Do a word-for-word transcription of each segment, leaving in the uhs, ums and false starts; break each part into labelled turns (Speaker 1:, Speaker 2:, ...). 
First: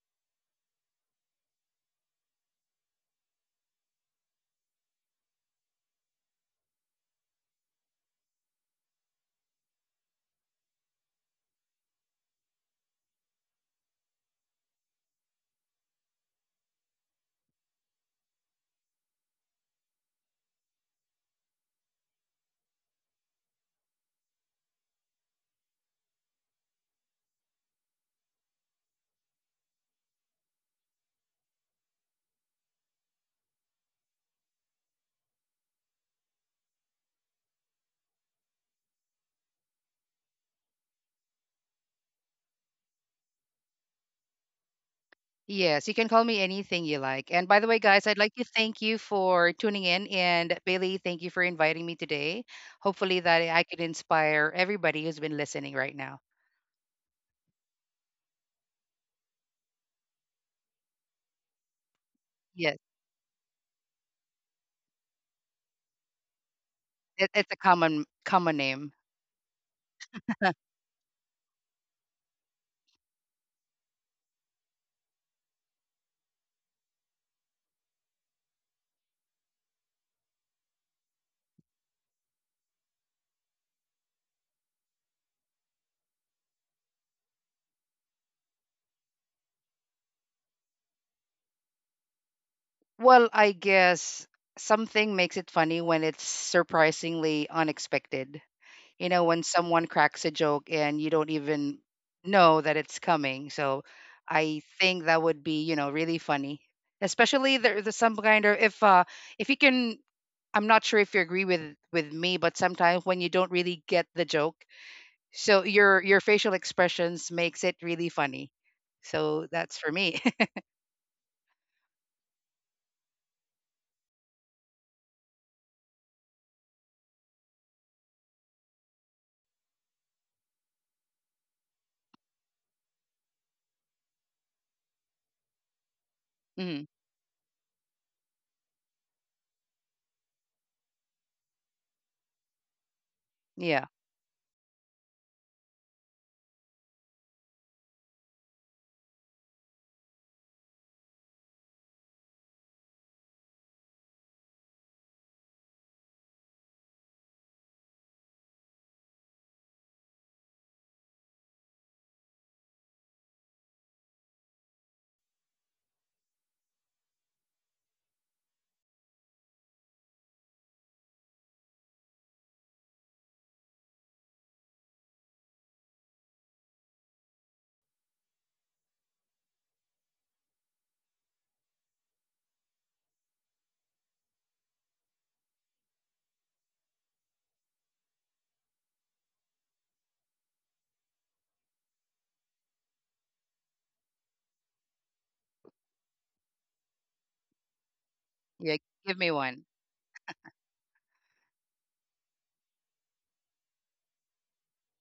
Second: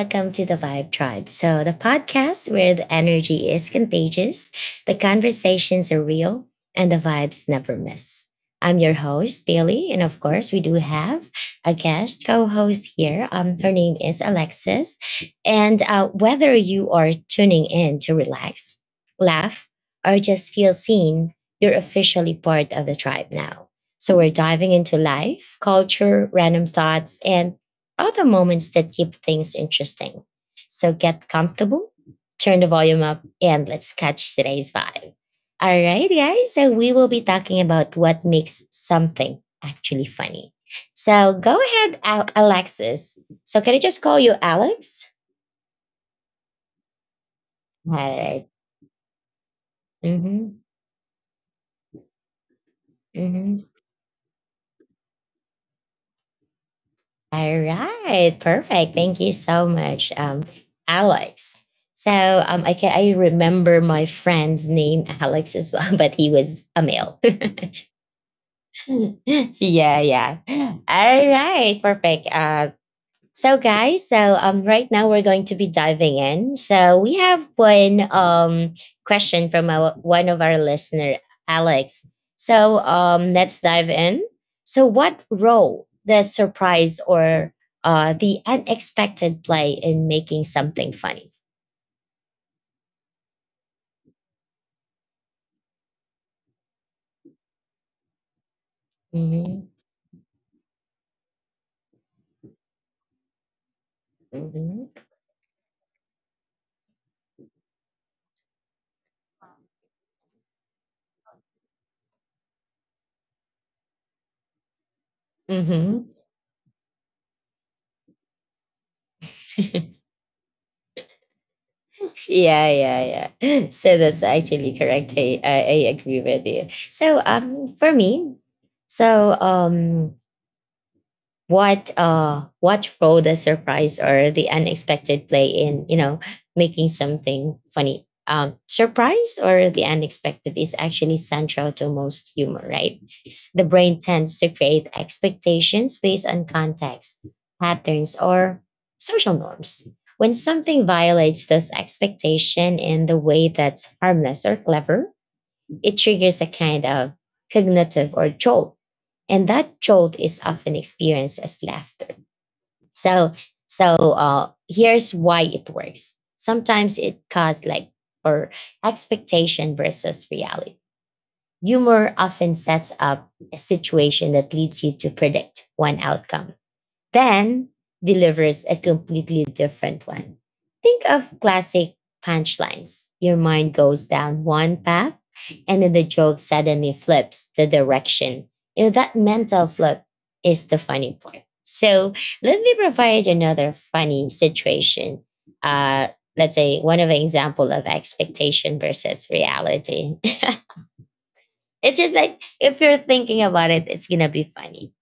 Speaker 1: Welcome to the Vibe Tribe. So, the podcast where the energy is contagious, the conversations are real, and the vibes never miss. I'm your host, Bailey. And of course, we do have a guest co host here. Um, her name is Alexis. And uh, Whether you are tuning in to relax, laugh, or just feel seen, you're officially part of the tribe now. So, we're diving into life, culture, random thoughts, and are the moments that keep things interesting. So get comfortable, turn the volume up, and let's catch today's vibe. All right, guys. So we will be talking about what makes something actually funny. So go ahead, Al- Alexis. So can I just call you Alex?
Speaker 2: Yes, you can call me anything you like. And by the way, guys, I'd
Speaker 1: All
Speaker 2: like to
Speaker 1: right.
Speaker 2: thank you for tuning in. And
Speaker 1: Mm-hmm.
Speaker 2: Bailey, thank you for inviting me today. Hopefully, that I
Speaker 1: Mm-hmm.
Speaker 2: could inspire everybody who's been listening right now.
Speaker 1: All right. Perfect. Thank you so much, um, Alex. So um, I
Speaker 2: Yes,
Speaker 1: can I remember my friend's name Alex as well, but he was a male.
Speaker 2: it, it's a common common name.
Speaker 1: Yeah, yeah. All right, perfect. Uh, so guys, so um, right now we're going to be diving in. So we have one um question from our, one of our listener, Alex. So um, let's dive in. So, what role does surprise or uh the unexpected play in making something funny?
Speaker 2: Well, I guess something makes it funny when it's surprisingly unexpected. you know, when
Speaker 1: Mm-hmm.
Speaker 2: someone cracks a joke and you don't even know that it's coming. So I
Speaker 1: Mm-hmm.
Speaker 2: think that would be, you know, really funny. Especially there, there's some kind of, if uh if you can, I'm not sure if you agree with with me, but sometimes when you don't really get the joke, so your
Speaker 1: Mm-hmm.
Speaker 2: your facial expressions makes it really funny. So that's for me.
Speaker 1: Yeah, yeah, yeah. So that's actually correct. I, I, I agree with you. So um for me, so um what uh what role does surprise or the unexpected play in, you know,
Speaker 2: Hmm.
Speaker 1: making something funny? Um surprise or the unexpected is actually central to most humor, right? The
Speaker 2: Yeah,
Speaker 1: brain tends to create expectations based on context, patterns, or social norms. When something violates those expectations in the way that's harmless or clever, it triggers a kind of cognitive or jolt. And that jolt is often experienced as laughter. So, so uh, here's why it works. Sometimes it caused like or expectation versus reality. Humor often sets up a situation that leads you to predict one outcome, then delivers a completely different one. Think of classic punchlines. Your mind goes down one path, and then the joke suddenly flips the direction. You know, that mental flip is the funny part. So let me provide another funny situation. Uh, let's say one of an example of
Speaker 2: yeah.
Speaker 1: expectation
Speaker 2: Give
Speaker 1: versus
Speaker 2: me one.
Speaker 1: reality. It's just like if you're thinking about it, it's gonna be funny.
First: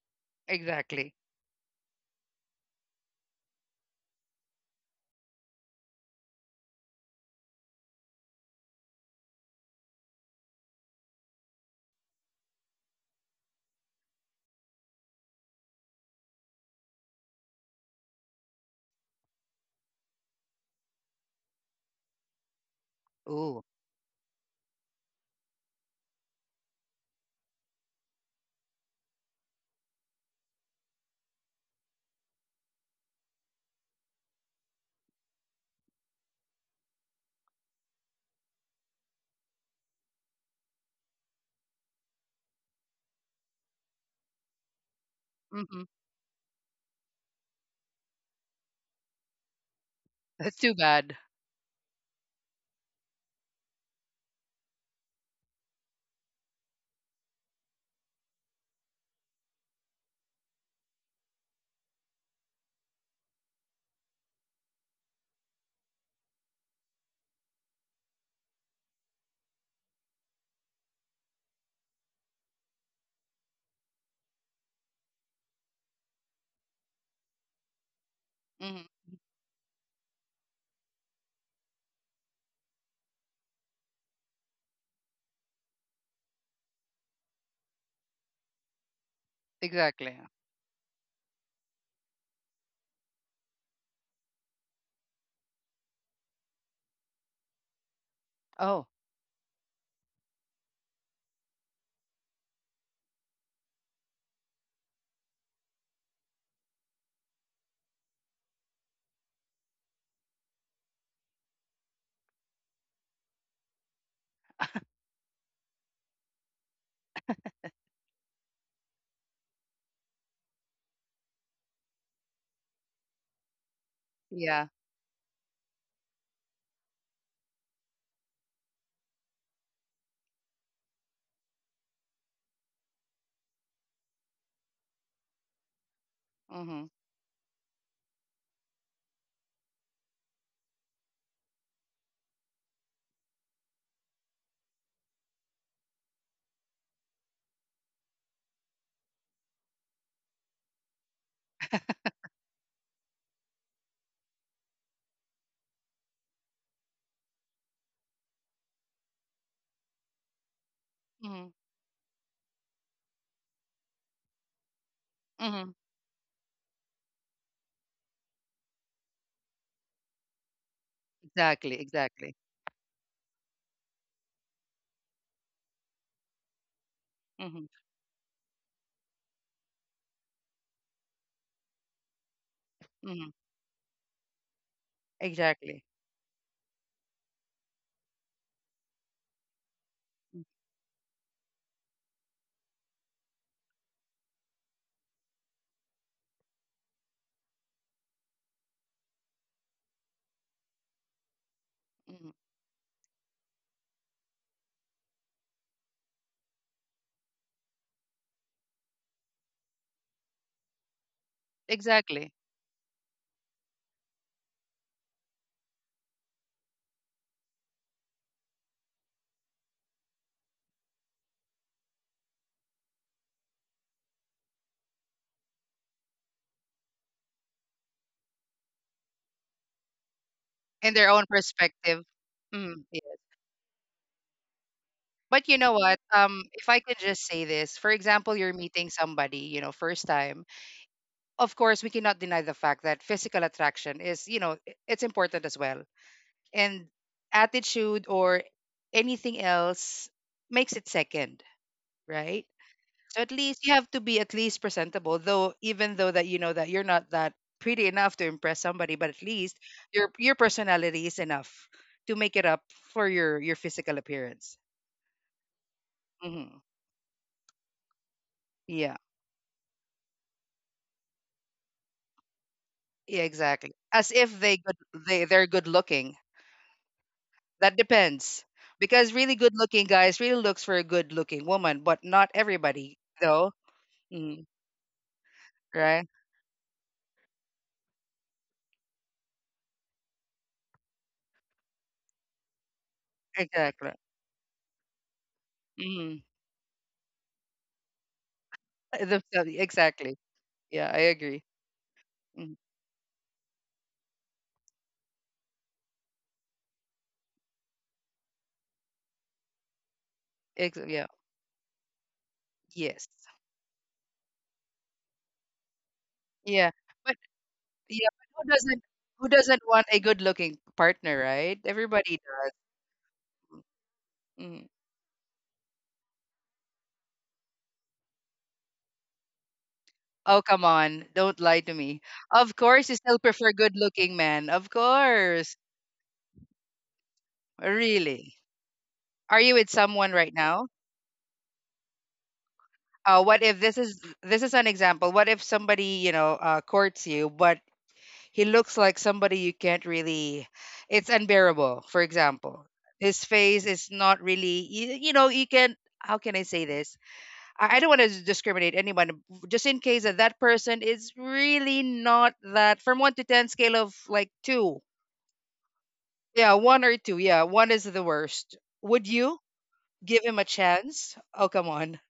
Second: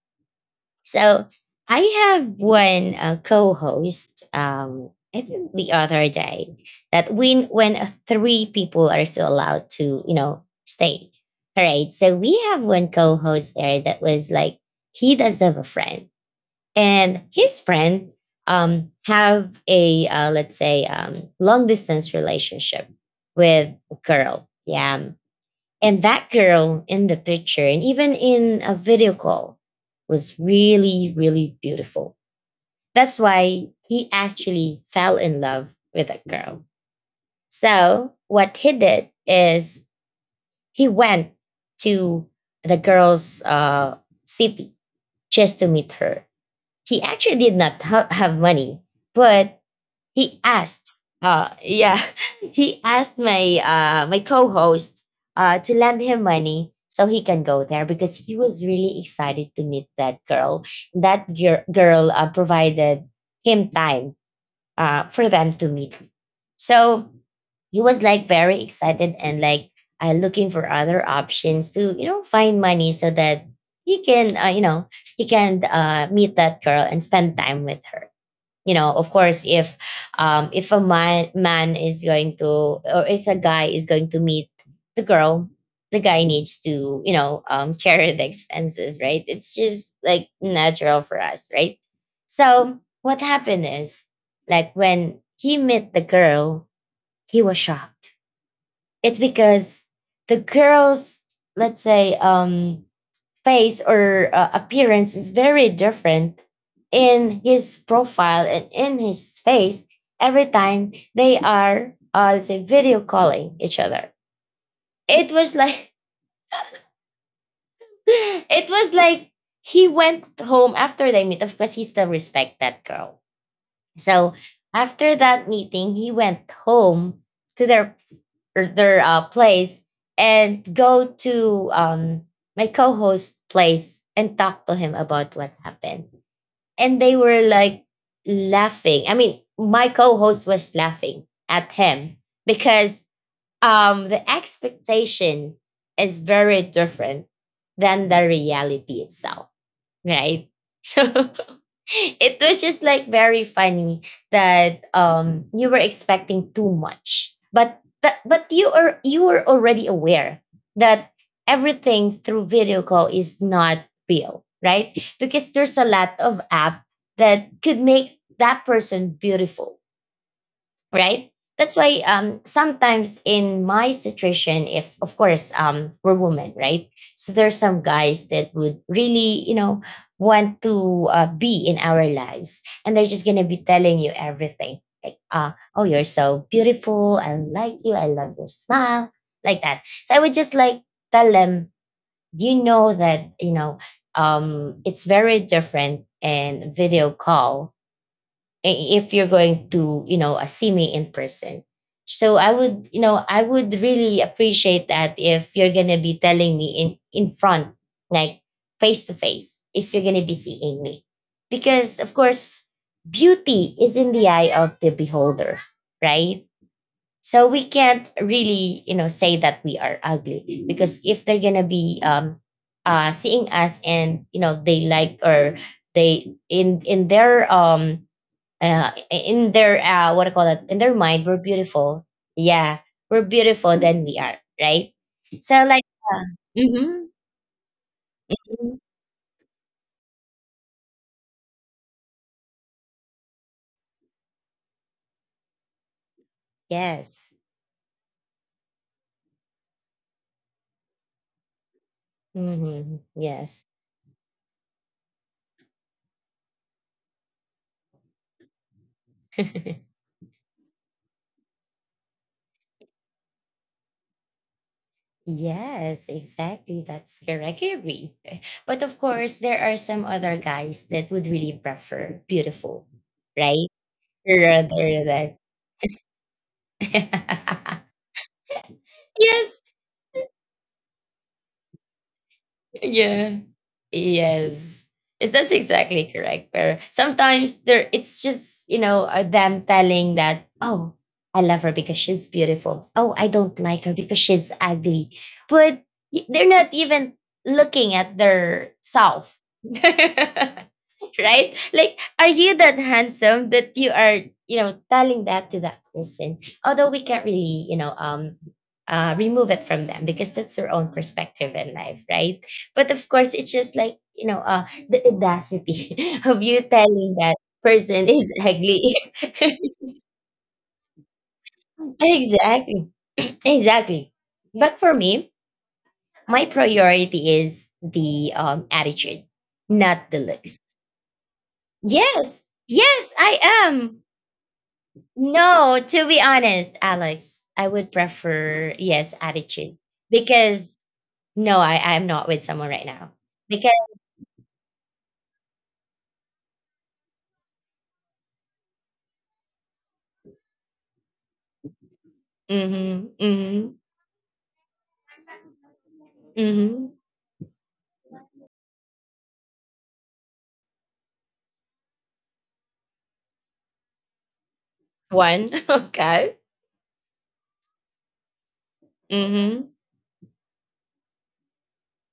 Speaker 2: Exactly.
Speaker 1: So I have one uh, co-host. Um, I think the other day that when when uh, three people are still allowed to, you know, stay. All right. So we have one co-host there that was like he does have a friend, and his friend um have a uh, let's say um long distance relationship
Speaker 2: Ooh.
Speaker 1: with a girl. Yeah, and that girl in the picture and even in a video call was really, really beautiful. That's why he actually fell in love with that girl. So, what he did is he went to the girl's uh, city just to
Speaker 2: Hmm.
Speaker 1: meet her. He actually did not ha- have money, but he
Speaker 2: That's too
Speaker 1: asked
Speaker 2: bad.
Speaker 1: uh yeah he asked my uh my co-host uh to lend him money so he can go there because he was really excited to meet that girl that gir- girl uh, provided him time uh for them to meet so he was like very excited and like uh, looking for other options to you know find money so that he can uh, you know he can uh, meet that girl and spend time with her. You
Speaker 2: Hmm.
Speaker 1: know of course if um if a man man is going to or if a guy is going to meet the girl, the guy needs to you know um carry the expenses, right? It's just
Speaker 2: Exactly.
Speaker 1: like natural for us, right? So what happened is like when he met the girl he was shocked.
Speaker 2: Oh,
Speaker 1: It's because the girl's let's say um face or uh, appearance is very different in his profile and in his face every time they are uh, let's say video calling each other. It was like it was like he went home after they meet, of course he still respect that girl. So
Speaker 2: yeah.
Speaker 1: after that meeting he went home to their or their uh, place and go to um my co-host place and talk to him about what happened,
Speaker 2: Hmm.
Speaker 1: and they were like laughing. I mean, my co-host was laughing at him because um the expectation is very different than the reality itself, right? So it was just like very funny that um you were expecting too much, but that but you are you were already aware that
Speaker 2: Mhm,
Speaker 1: everything through video call is not real, right? Because
Speaker 2: mhm.
Speaker 1: there's a lot of app that could make that person beautiful, right?
Speaker 2: Exactly,
Speaker 1: That's why
Speaker 2: exactly.
Speaker 1: um, sometimes in my situation, if of course um, we're women, right? So there's
Speaker 2: Mhm,
Speaker 1: some guys that would really, you know, want to uh, be in our lives, and they're just
Speaker 2: mhm.
Speaker 1: gonna be telling you everything, like, uh, "Oh,
Speaker 2: Exactly.
Speaker 1: you're so beautiful. I like you. I love your smile," like that. So I would
Speaker 2: Mm,
Speaker 1: just like tell them, you know, that you know, um, it's very different in video call i- if you're going to you know uh, see me in person,
Speaker 2: mhm.
Speaker 1: so I would you know I would really appreciate that if you're going to be telling me in in front, like face to face, if you're going to be seeing me, because of
Speaker 2: Exactly.
Speaker 1: course beauty is in the eye of the beholder, right? So we can't really you know say that we are ugly because if they're going to be um uh seeing us and you know they like or they in in their um uh, in their uh, what I call it in
Speaker 2: In
Speaker 1: their
Speaker 2: their own
Speaker 1: mind we're
Speaker 2: perspective.
Speaker 1: beautiful. Yeah,
Speaker 2: Mm, yeah.
Speaker 1: we're beautiful than we are, right?
Speaker 2: But
Speaker 1: So
Speaker 2: you know
Speaker 1: like
Speaker 2: what?
Speaker 1: uh,
Speaker 2: Um, if I could
Speaker 1: mhm,
Speaker 2: just say this, for example, you're
Speaker 1: mhm.
Speaker 2: meeting somebody, you know, first time. Of course, we cannot deny the fact that physical attraction is, you know, i- it's important as well. And
Speaker 1: Yes.
Speaker 2: attitude or anything else makes it second, right?
Speaker 1: Hmm,
Speaker 2: So at
Speaker 1: yes.
Speaker 2: least you have to be at least presentable, though even though that you know that you're not that pretty enough to impress somebody, but at least your your personality is enough to make it up for your your physical appearance.
Speaker 1: Yes,
Speaker 2: Hmm.
Speaker 1: exactly, that's correct, I agree. But of
Speaker 2: Yeah,
Speaker 1: course there are some other guys that would really prefer beautiful,
Speaker 2: yeah,
Speaker 1: right,
Speaker 2: exactly. As if they good
Speaker 1: rather
Speaker 2: they
Speaker 1: than.
Speaker 2: they're good looking. That depends because really good
Speaker 1: Yes.
Speaker 2: looking guys really looks for a good looking woman, but not everybody
Speaker 1: Yeah.
Speaker 2: though. Mm,
Speaker 1: Yes. Yes, that's exactly
Speaker 2: right?
Speaker 1: correct, where sometimes there it's just you know uh, them telling that oh I love her because she's beautiful, oh I don't like
Speaker 2: Exactly.
Speaker 1: her because she's ugly. But
Speaker 2: Mm.
Speaker 1: y- they're not even looking at their
Speaker 2: The-
Speaker 1: self.
Speaker 2: Exactly. Yeah, I agree.
Speaker 1: Right? Like, are you
Speaker 2: Mm.
Speaker 1: that handsome that you are, you know, telling that to that person? Although we can't really, you know, um, uh, remove it from them because that's their
Speaker 2: Ex-
Speaker 1: own
Speaker 2: yeah.
Speaker 1: perspective in life, right? But
Speaker 2: Yes.
Speaker 1: of course, it's just like you know, uh, the audacity of you
Speaker 2: Yeah,
Speaker 1: telling
Speaker 2: but
Speaker 1: that
Speaker 2: yeah,
Speaker 1: person
Speaker 2: but
Speaker 1: is
Speaker 2: who
Speaker 1: ugly.
Speaker 2: doesn't who doesn't want a good looking partner, right? Everybody does.
Speaker 1: Exactly, exactly.
Speaker 2: Mm.
Speaker 1: But for me, my priority is the um attitude, not the
Speaker 2: Oh,
Speaker 1: looks.
Speaker 2: come on, don't lie to me.
Speaker 1: Yes,
Speaker 2: Of course, you
Speaker 1: yes,
Speaker 2: still
Speaker 1: I
Speaker 2: prefer good
Speaker 1: am.
Speaker 2: looking men. Of course,
Speaker 1: No, to be honest, Alex, I would
Speaker 2: really.
Speaker 1: prefer yes
Speaker 2: Are you with
Speaker 1: attitude
Speaker 2: someone right now?
Speaker 1: because no, I I'm not with someone right now
Speaker 2: Uh, what if
Speaker 1: because
Speaker 2: this is this is an example? What if somebody, you know uh, courts you, but he looks like somebody you can't really? It's unbearable. For example,
Speaker 1: mm-hmm,
Speaker 2: his
Speaker 1: mm-hmm,
Speaker 2: face is not really. You, you know, you can. How can I say
Speaker 1: mm-hmm.
Speaker 2: this? I I don't want to discriminate anyone, just in case that that person is really not that, from one to ten scale of like two.
Speaker 1: One okay.
Speaker 2: Yeah, one or two. Yeah, one is the worst. Would you
Speaker 1: Mm-hmm.
Speaker 2: give him a chance? Oh, come on.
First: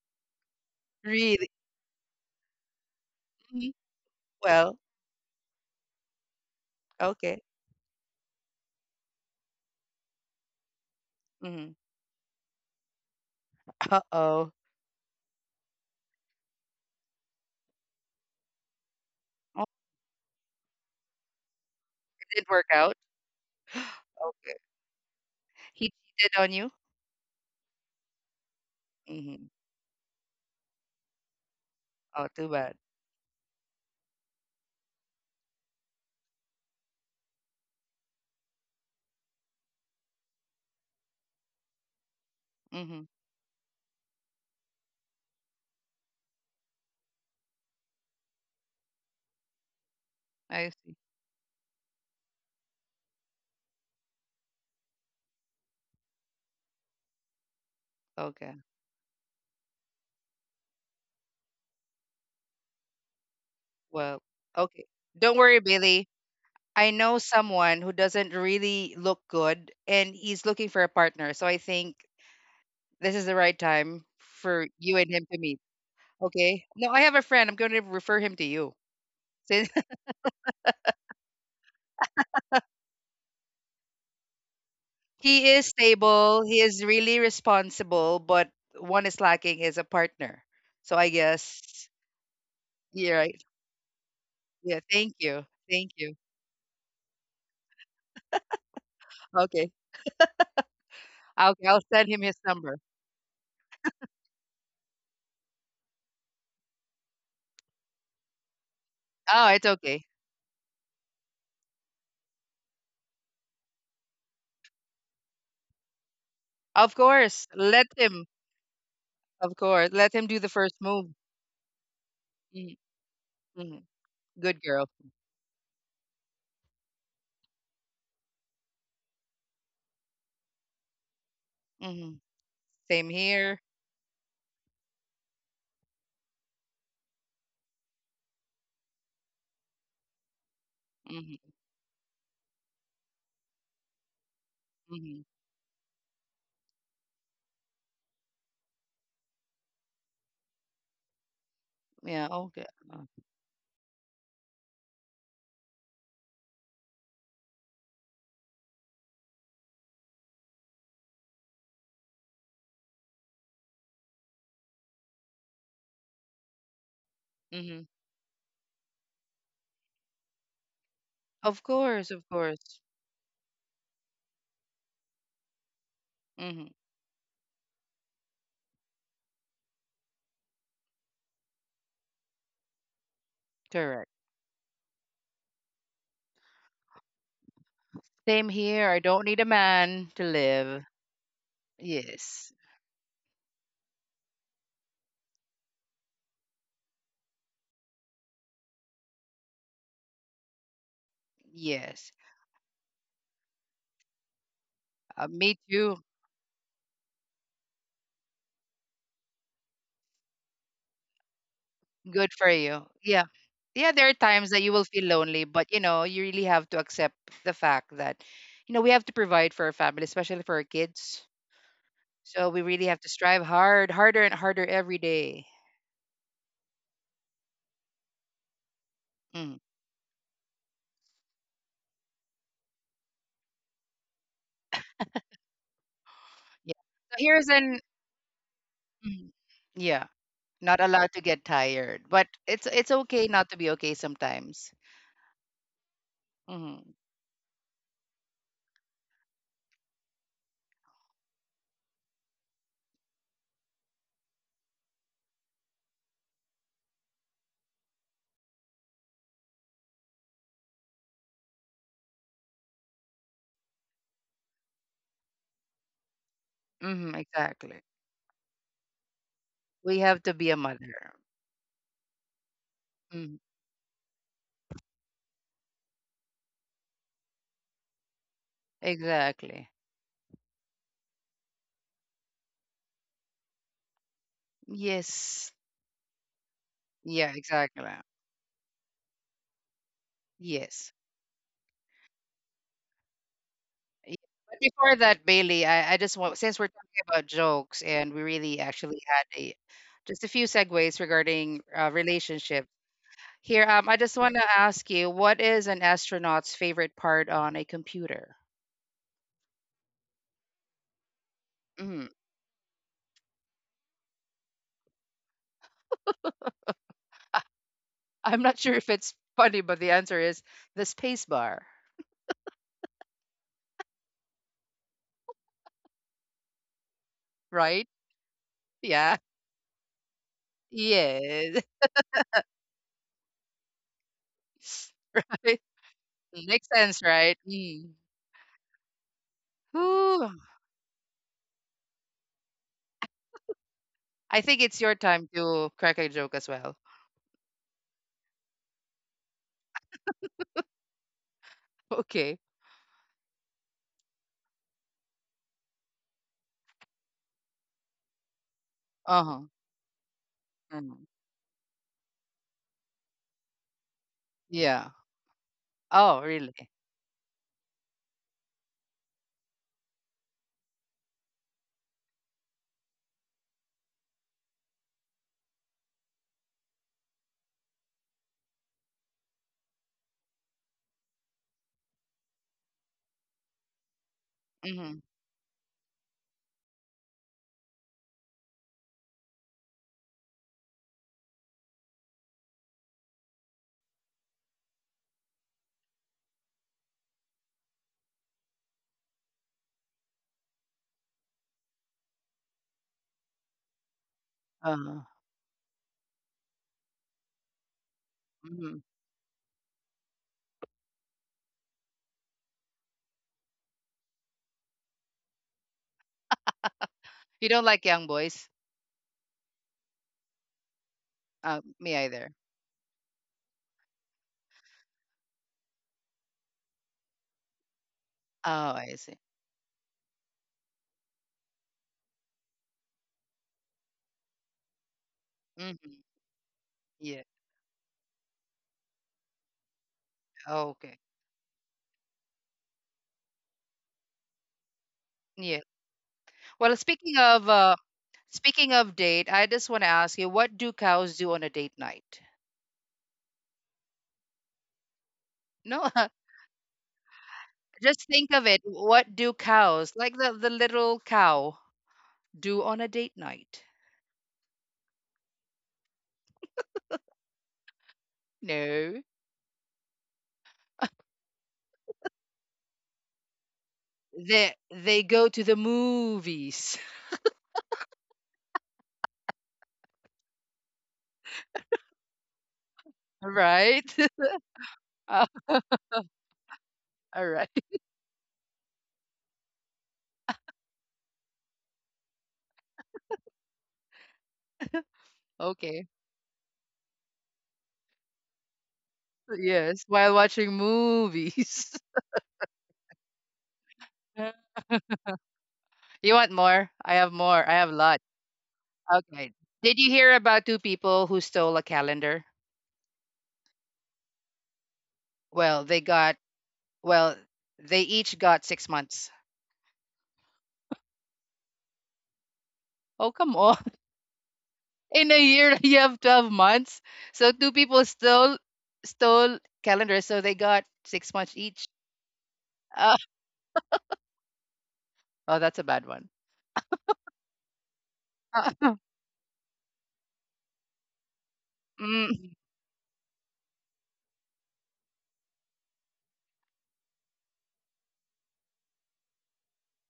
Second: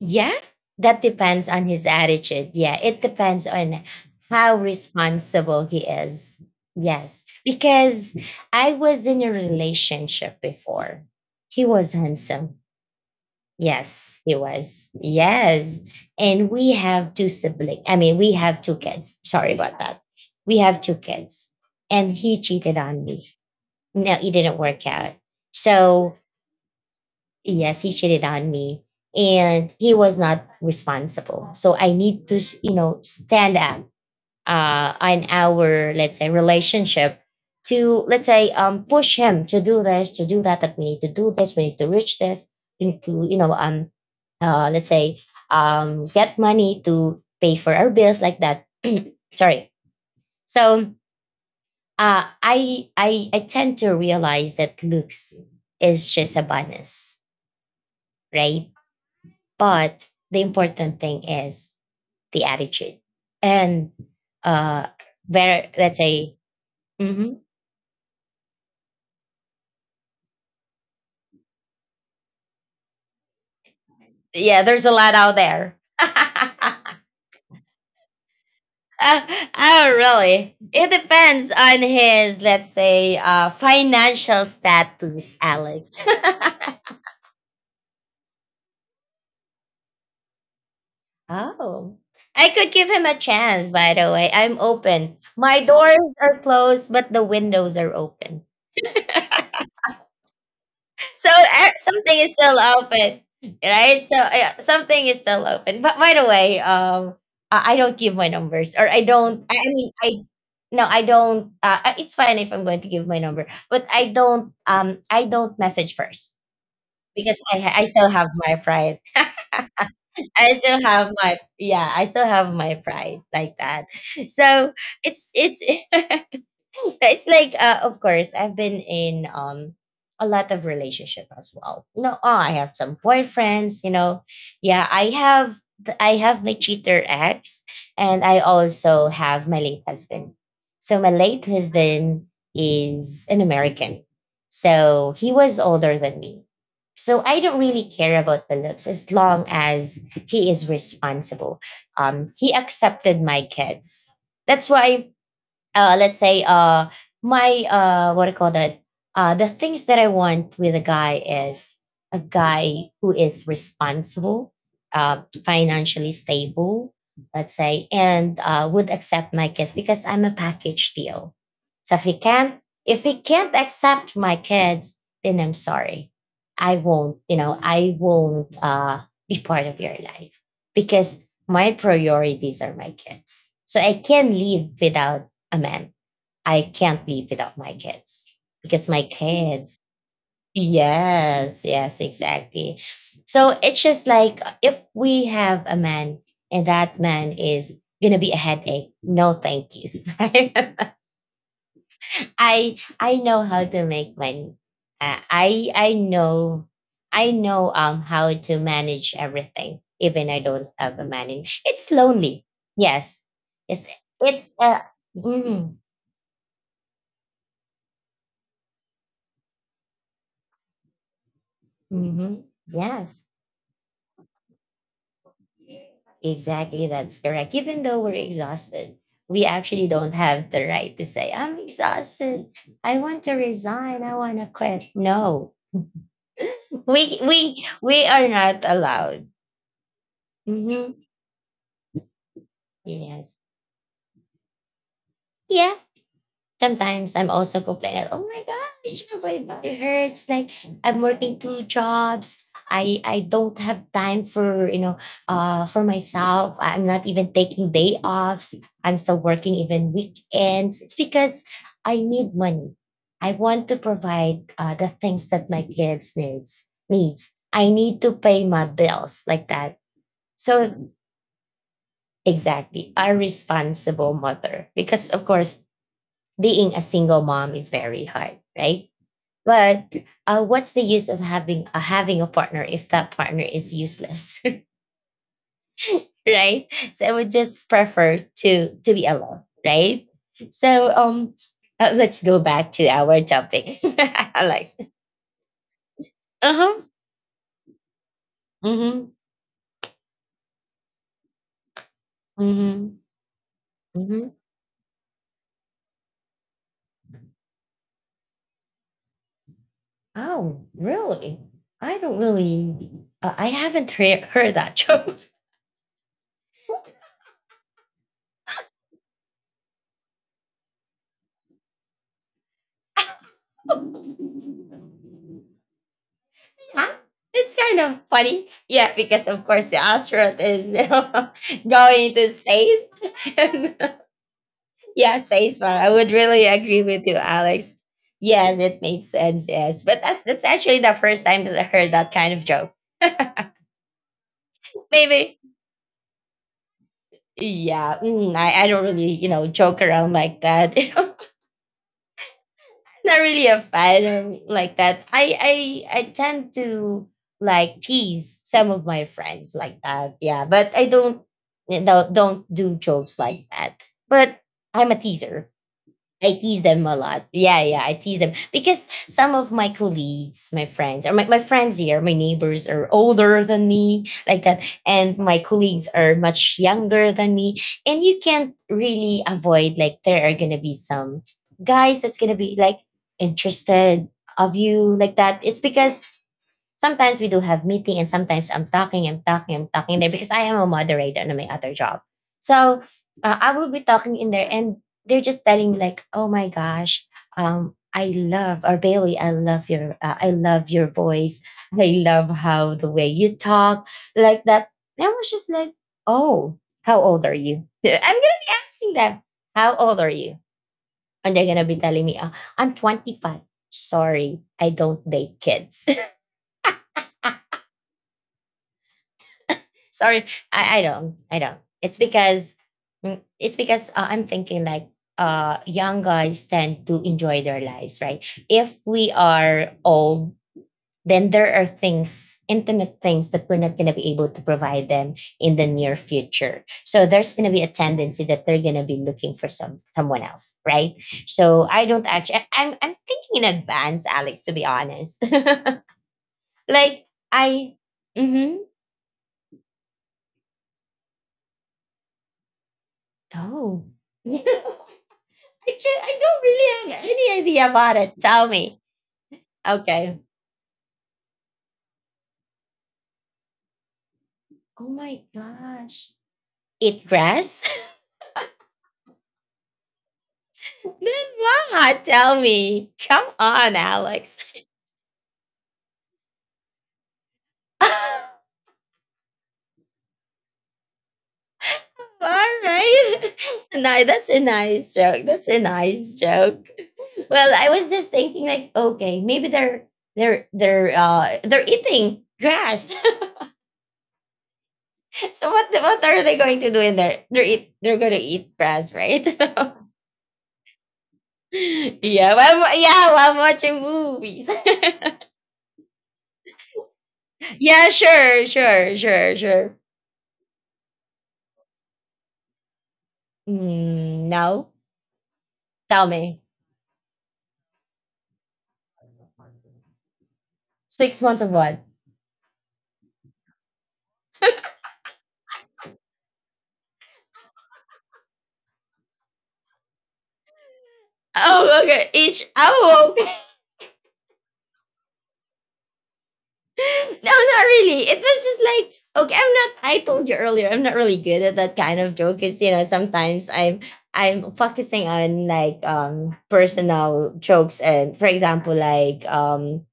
Speaker 1: Yeah, that depends
Speaker 2: Really?
Speaker 1: on his attitude, yeah, it depends
Speaker 2: Mhm.
Speaker 1: on how
Speaker 2: Well,
Speaker 1: responsible he is. Yes,
Speaker 2: okay.
Speaker 1: because I was in a relationship before, he
Speaker 2: Hmm.
Speaker 1: was handsome. Yes, he
Speaker 2: Uh-oh.
Speaker 1: was. Yes. And we have two siblings. I mean, we have two kids. Sorry
Speaker 2: Oh, oh,
Speaker 1: about that. We have two kids. And
Speaker 2: it
Speaker 1: he
Speaker 2: didn't work
Speaker 1: cheated
Speaker 2: out.
Speaker 1: on me. No, it
Speaker 2: Oh,
Speaker 1: didn't work out.
Speaker 2: he
Speaker 1: So,
Speaker 2: cheated on you?
Speaker 1: yes, he cheated on me
Speaker 2: Hmm.
Speaker 1: and he was not responsible. So, I need
Speaker 2: Oh,
Speaker 1: to,
Speaker 2: too
Speaker 1: you
Speaker 2: bad.
Speaker 1: know, stand up uh, in our let's say relationship to let's say um, push him to do this, to do that, that we need to do this, we need to reach this, we need
Speaker 2: Hmm.
Speaker 1: to you know um uh, let's say um, get money to pay for our bills like that. Sorry.
Speaker 2: I
Speaker 1: So
Speaker 2: see.
Speaker 1: uh, I, I I tend to realize that looks is just a bonus,
Speaker 2: Okay.
Speaker 1: right? But the important thing is the attitude and
Speaker 2: Well,
Speaker 1: uh
Speaker 2: okay. Don't worry,
Speaker 1: where let's
Speaker 2: Billy.
Speaker 1: say
Speaker 2: I know
Speaker 1: mm-hmm.
Speaker 2: someone who doesn't really look good and he's looking for a partner. So I think this is the right time
Speaker 1: Yeah,
Speaker 2: for
Speaker 1: there's a
Speaker 2: you and
Speaker 1: lot
Speaker 2: him
Speaker 1: out
Speaker 2: to meet.
Speaker 1: there.
Speaker 2: Okay. No, I have a friend. I'm going to refer him to you.
Speaker 1: Uh,
Speaker 2: Since
Speaker 1: oh, really? It depends on his, let's say, uh, financial status,
Speaker 2: he is
Speaker 1: Alex.
Speaker 2: stable, he is really responsible, but one is lacking is a partner. So I guess
Speaker 1: Oh, I could give him a
Speaker 2: you're right.
Speaker 1: chance, by the way. I'm
Speaker 2: Yeah. Thank
Speaker 1: open.
Speaker 2: you.
Speaker 1: My
Speaker 2: Thank
Speaker 1: doors
Speaker 2: you.
Speaker 1: are closed, but the windows are open.
Speaker 2: Okay.
Speaker 1: So
Speaker 2: I'll
Speaker 1: uh,
Speaker 2: I'll send
Speaker 1: something
Speaker 2: him
Speaker 1: is
Speaker 2: his
Speaker 1: still
Speaker 2: number.
Speaker 1: open, right? So uh, something is still open. But by the way, um, I I don't give my numbers, or I don't.
Speaker 2: Oh,
Speaker 1: I
Speaker 2: it's
Speaker 1: I mean,
Speaker 2: okay.
Speaker 1: I no i don't uh, uh, It's fine if i'm going to give my number, but i don't um i don't message first
Speaker 2: Of
Speaker 1: because
Speaker 2: course.
Speaker 1: i ha- i
Speaker 2: Let
Speaker 1: still
Speaker 2: him.
Speaker 1: have my pride.
Speaker 2: Of course. Let him do the
Speaker 1: I
Speaker 2: first
Speaker 1: still have
Speaker 2: move.
Speaker 1: my Yeah, i still have my
Speaker 2: Mm,
Speaker 1: pride like
Speaker 2: mm.
Speaker 1: that.
Speaker 2: Good
Speaker 1: So
Speaker 2: girl.
Speaker 1: it's it's it's like uh, of course i've been in um a lot of relationship as well, you know
Speaker 2: Mhm.
Speaker 1: oh, i have some
Speaker 2: Same here.
Speaker 1: boyfriends, you know. Yeah, i have th- i have my cheater ex, and i also have my late husband. So my
Speaker 2: Mhm,
Speaker 1: late husband is an American. So
Speaker 2: mhm.
Speaker 1: he was older than me. So i don't really care about the looks as long as he is responsible.
Speaker 2: Yeah,
Speaker 1: Um he
Speaker 2: okay. Uh,
Speaker 1: accepted my kids. That's why, uh, let's say, uh my, uh what do you call that, uh the things that i want with a guy is a guy who is responsible, uh, financially stable, let's
Speaker 2: mhm.
Speaker 1: say, and uh, would accept my kiss, because i'm a package deal.
Speaker 2: Of
Speaker 1: So if
Speaker 2: course,
Speaker 1: he
Speaker 2: of
Speaker 1: can't,
Speaker 2: course.
Speaker 1: if he can't accept my kids, then i'm sorry,
Speaker 2: Mhm.
Speaker 1: i won't, you know i won't uh be part of your life, because my priorities are my kids, so i
Speaker 2: Correct.
Speaker 1: can live without a man. I can't live without my kids,
Speaker 2: Same here.
Speaker 1: because
Speaker 2: I
Speaker 1: my
Speaker 2: don't need a
Speaker 1: kids.
Speaker 2: man to live.
Speaker 1: Yes, yes,
Speaker 2: Yes.
Speaker 1: exactly. So it's just like, if we have a man and that man is gonna be a headache, no, thank you.
Speaker 2: Yes.
Speaker 1: I I know how to make money. Uh,
Speaker 2: Uh, me
Speaker 1: I I
Speaker 2: too.
Speaker 1: know, I know um how to manage everything, even I don't have a man. in- It's
Speaker 2: Good
Speaker 1: lonely.
Speaker 2: for you.
Speaker 1: Yes,
Speaker 2: Yeah.
Speaker 1: it's
Speaker 2: Yeah, there are times
Speaker 1: it's
Speaker 2: that you
Speaker 1: uh,
Speaker 2: will feel lonely, but
Speaker 1: mm,
Speaker 2: you know, you really have to accept the fact that, you know, we have to provide for our family, especially for our kids.
Speaker 1: mhm,
Speaker 2: So we really have to
Speaker 1: yes.
Speaker 2: strive hard, harder and harder every day.
Speaker 1: Exactly, that's correct. Even though we're exhausted, we
Speaker 2: Mm,
Speaker 1: actually don't have the right to say, I'm exhausted. I want to resign. I want to quit. No,
Speaker 2: yeah. So
Speaker 1: we we
Speaker 2: here's an,
Speaker 1: we are not allowed.
Speaker 2: Mhm. Yeah. Not
Speaker 1: Hmm.
Speaker 2: allowed to get tired, but it's it's okay
Speaker 1: Yes.
Speaker 2: not to be okay sometimes.
Speaker 1: Yeah,
Speaker 2: Hmm.
Speaker 1: sometimes I'm also complaining, oh my gosh, my body hurts. Like, I'm working two jobs. I I don't have time for, you know uh for myself. I'm not even taking day offs. I'm still working even weekends. It's because I need money. I want to provide, uh, the things that my kids needs
Speaker 2: Hmm,
Speaker 1: needs. I
Speaker 2: exactly.
Speaker 1: need to pay my bills like that.
Speaker 2: We have to be a
Speaker 1: So
Speaker 2: mother.
Speaker 1: exactly, a
Speaker 2: Mhm.
Speaker 1: responsible mother. Because of course, being a single mom is very hard, right?
Speaker 2: Exactly.
Speaker 1: But uh, what's the use of having uh, having a partner if that partner is useless,
Speaker 2: Yes.
Speaker 1: right? So I would
Speaker 2: Yeah,
Speaker 1: just
Speaker 2: exactly.
Speaker 1: prefer to to be alone, right? So
Speaker 2: Yes.
Speaker 1: um, uh, let's go back to our topic.
Speaker 2: Ye- But
Speaker 1: Alex.
Speaker 2: before that, Bailey, I, I just want,
Speaker 1: Uh
Speaker 2: since we're
Speaker 1: huh.
Speaker 2: talking about jokes and we really actually
Speaker 1: Mm
Speaker 2: had a, just a few segues regarding uh,
Speaker 1: hmm.
Speaker 2: relationship
Speaker 1: Mm
Speaker 2: here, um, I
Speaker 1: hmm. Mm
Speaker 2: just
Speaker 1: hmm.
Speaker 2: want to ask you, what is an astronaut's favorite part on a computer?
Speaker 1: Oh, really? I
Speaker 2: Mm-hmm.
Speaker 1: don't really. Uh, I haven't he- heard that joke.
Speaker 2: I'm not sure if it's funny, but the answer is the space bar,
Speaker 1: Huh? It's kind
Speaker 2: right?
Speaker 1: of funny. Yeah,
Speaker 2: Yeah.
Speaker 1: because of course the astronaut is, you know,
Speaker 2: Yes.
Speaker 1: going to space. And, yeah, space
Speaker 2: Right.
Speaker 1: bar. I would really
Speaker 2: Makes
Speaker 1: agree
Speaker 2: sense,
Speaker 1: with you,
Speaker 2: right?
Speaker 1: Alex.
Speaker 2: Mm.
Speaker 1: Yeah, that makes sense. Yes, but that,
Speaker 2: Whew.
Speaker 1: that's actually the first time that I heard that kind of joke.
Speaker 2: I think it's your time
Speaker 1: Maybe.
Speaker 2: to crack a joke as well.
Speaker 1: Yeah, mm, I, I don't really, you know, joke around like that.
Speaker 2: Okay.
Speaker 1: Not really a fan, or like that. I I I tend to like tease some of my
Speaker 2: Uh-huh.
Speaker 1: friends like that. Yeah, but I
Speaker 2: Mhm.
Speaker 1: don't don't don't do jokes like that. But I'm
Speaker 2: Yeah.
Speaker 1: a teaser.
Speaker 2: Oh,
Speaker 1: I tease
Speaker 2: really?
Speaker 1: them a lot. Yeah, yeah, I tease them because some of my colleagues, my friends, or my, my friends here, my neighbors are older than me, like that. And my colleagues are much younger than me. And you can't really avoid, like, there are going to be some guys that's going to be like interested of
Speaker 2: Mm-hmm.
Speaker 1: you, like that. It's because sometimes we do have meeting, and sometimes I'm talking, I'm talking, I'm talking there because I am a moderator on my other job. So uh, I will be talking in there, and they're just telling me like, oh my gosh, um, I love, or Bailey, I love your uh, I love your voice. I love how the way you talk like that. And
Speaker 2: Uh-huh.
Speaker 1: I was just like, oh, how old are you? I'm gonna be
Speaker 2: Hmm.
Speaker 1: asking them, how old are you? And they're gonna be telling me, oh, I'm twenty-five. Sorry, I don't date kids.
Speaker 2: You don't like young boys?
Speaker 1: Sorry, I, I don't. I don't.
Speaker 2: Uh, me
Speaker 1: It's
Speaker 2: either.
Speaker 1: because mm, it's because uh, I'm thinking like, uh young guys tend to enjoy their lives, right? If
Speaker 2: Oh, I
Speaker 1: we
Speaker 2: see.
Speaker 1: are old, then there are things, intimate things, that we're not going to be able to provide them in the near
Speaker 2: Hmm.
Speaker 1: future. So
Speaker 2: Yeah.
Speaker 1: there's going to be a tendency that they're going to be looking for some someone else, right?
Speaker 2: Okay.
Speaker 1: So I don't actually. I'm I'm thinking in advance, Alex. To be honest,
Speaker 2: Yeah. Well,
Speaker 1: like
Speaker 2: speaking of
Speaker 1: I.
Speaker 2: uh,
Speaker 1: Mm-hmm.
Speaker 2: speaking of date, I just want to ask you, what do cows do on a date night?
Speaker 1: Oh. I
Speaker 2: No,
Speaker 1: can't. I don't really have any idea about
Speaker 2: just
Speaker 1: it.
Speaker 2: think of
Speaker 1: Tell
Speaker 2: it.
Speaker 1: me.
Speaker 2: What do cows,
Speaker 1: Okay.
Speaker 2: like the, the little cow, do on a date night?
Speaker 1: Oh my gosh. Eat grass?
Speaker 2: No,
Speaker 1: Then what? Tell me. Come on, Alex.
Speaker 2: they they go to the movies,
Speaker 1: All right.
Speaker 2: right?
Speaker 1: No, that's a nice joke.
Speaker 2: Uh,
Speaker 1: That's a nice joke.
Speaker 2: All right.
Speaker 1: Well, I was just thinking like, okay, maybe they're they're they're uh they're eating grass. So what
Speaker 2: Okay.
Speaker 1: what are they going to do in there? They're eat they're gonna eat grass, right?
Speaker 2: Yes, while watching movies.
Speaker 1: Yeah, well, wa- yeah, while watching movies.
Speaker 2: You want more? I have more. I have a
Speaker 1: Yeah,
Speaker 2: lot.
Speaker 1: sure, sure,
Speaker 2: Okay.
Speaker 1: sure, sure.
Speaker 2: Did you hear about two people who stole a calendar?
Speaker 1: Mm, no,
Speaker 2: Well, they
Speaker 1: tell
Speaker 2: got,
Speaker 1: me.
Speaker 2: well, they each got six months.
Speaker 1: Six months of what?
Speaker 2: Oh, come on. In a year you have twelve months. So two people stole stole calendars, so they got six months each.
Speaker 1: Oh, okay. Each.
Speaker 2: uh,
Speaker 1: Oh, okay.
Speaker 2: oh, that's a bad one.
Speaker 1: No, not really. It was just like, okay. I'm not. I told you earlier. I'm not really good at that kind of
Speaker 2: Mm,
Speaker 1: joke. Cause you know, sometimes I'm I'm focusing on like, um personal jokes, and for example, like um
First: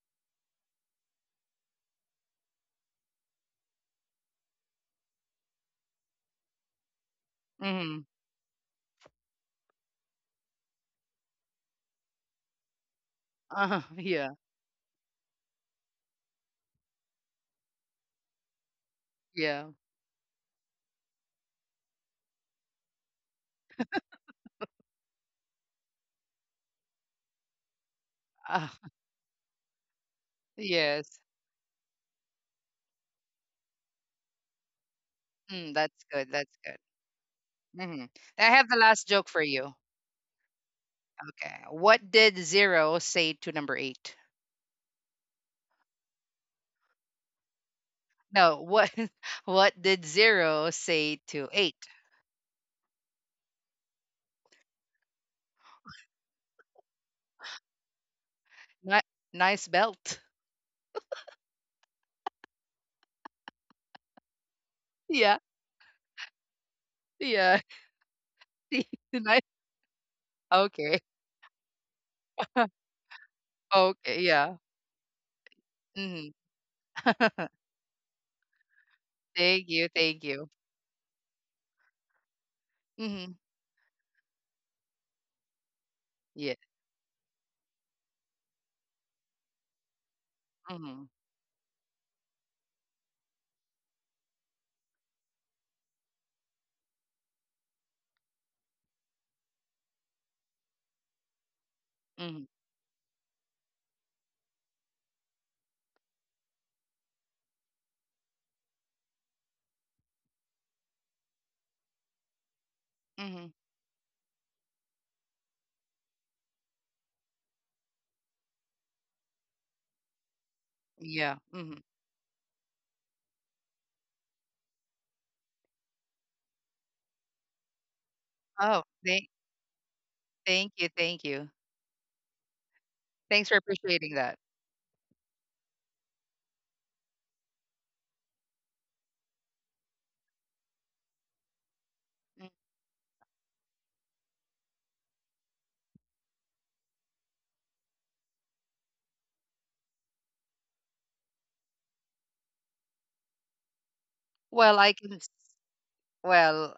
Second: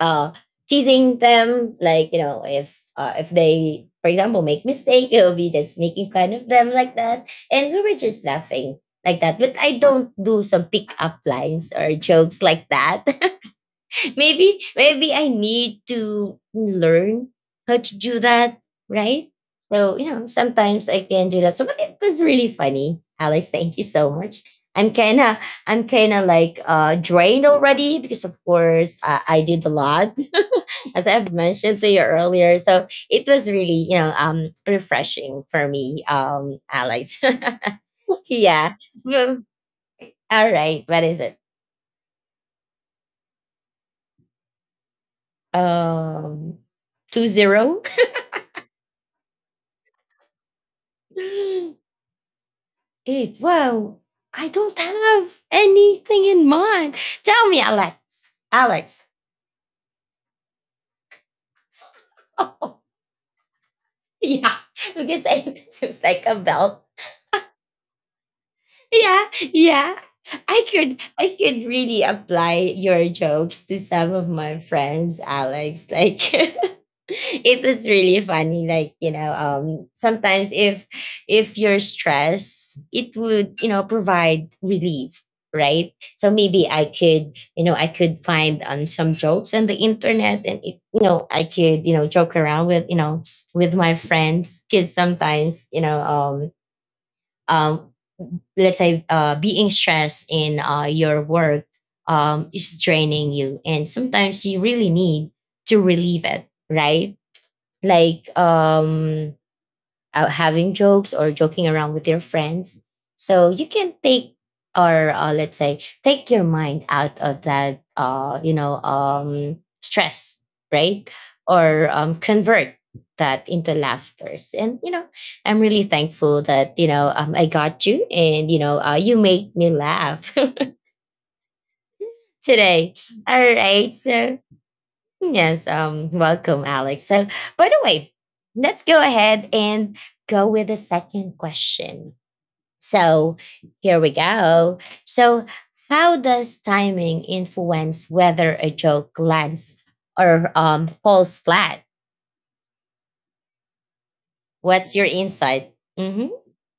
Speaker 1: uh, teasing them, like, you know, if uh, if they, for example, make mistake, it will be just making fun of them like that, and we were
Speaker 2: mm.
Speaker 1: just laughing like that. But I don't do some pick up lines or jokes like that.
Speaker 2: Uh, yeah,
Speaker 1: Maybe maybe I need to learn how to do that, right?
Speaker 2: yeah.
Speaker 1: So you know, sometimes I can do that. So, but it was really funny, Alice. Thank you so much. I'm kind of I'm kind of like uh drained already, because of
Speaker 2: uh,
Speaker 1: course uh, I did a lot, as
Speaker 2: yes.
Speaker 1: I've mentioned to you earlier. So it was really, you know, um, refreshing for
Speaker 2: Mm, that's
Speaker 1: me,
Speaker 2: good, that's
Speaker 1: um,
Speaker 2: good.
Speaker 1: Alex.
Speaker 2: Hmm, I have
Speaker 1: Yeah.
Speaker 2: the last joke
Speaker 1: Well,
Speaker 2: for you.
Speaker 1: all right. What is it?
Speaker 2: Okay, what did zero say to number eight?
Speaker 1: Um, two zero.
Speaker 2: No, what? What did zero say to eight?
Speaker 1: It. Wow. I don't have anything in mind. Tell me, Alex.
Speaker 2: Ni-
Speaker 1: Alex.
Speaker 2: Nice belt.
Speaker 1: Oh, yeah. Because
Speaker 2: Yeah,
Speaker 1: it seems like a belt.
Speaker 2: yeah.
Speaker 1: Yeah,
Speaker 2: Nice.
Speaker 1: yeah. I
Speaker 2: Okay.
Speaker 1: could I could really apply your jokes to some
Speaker 2: Okay,
Speaker 1: of
Speaker 2: yeah.
Speaker 1: my friends, Alex. Like
Speaker 2: Mhm.
Speaker 1: it is really funny. Like, you know,
Speaker 2: Thank you,
Speaker 1: um,
Speaker 2: thank
Speaker 1: sometimes
Speaker 2: you.
Speaker 1: if if you're stressed, it
Speaker 2: Mhm.
Speaker 1: would, you know, provide relief, right? So
Speaker 2: Yeah.
Speaker 1: maybe I could, you know, I could find on some jokes on the internet, and it, you
Speaker 2: Mhm.
Speaker 1: know, I could, you know, joke around with, you know, with my friends. Cause sometimes, you know, um um let's say uh, being stressed in uh, your work
Speaker 2: Mhm.
Speaker 1: um, is draining you, and sometimes you really need to relieve it, right, like um, out having jokes or joking around with your friends. So
Speaker 2: Mhm.
Speaker 1: you can take, or uh, let's say take your mind out of that uh, you know um, stress, right?
Speaker 2: Yeah. Mhm.
Speaker 1: Or um, convert that into laughters. And you know, I'm really thankful that you know um, I got you, and you know
Speaker 2: Oh,
Speaker 1: uh, you
Speaker 2: thank
Speaker 1: made me laugh
Speaker 2: thank you, thank you.
Speaker 1: today. All
Speaker 2: Thanks for
Speaker 1: right,
Speaker 2: appreciating that.
Speaker 1: so yes, um, welcome, Alex. So by the way, let's go ahead and go with the second question.
Speaker 2: Mm.
Speaker 1: So here we go. So, how does timing influence whether a joke lands or um, falls flat?
Speaker 2: Well, I
Speaker 1: What's your
Speaker 2: can s-
Speaker 1: insight? Mm-hmm.
Speaker 2: well,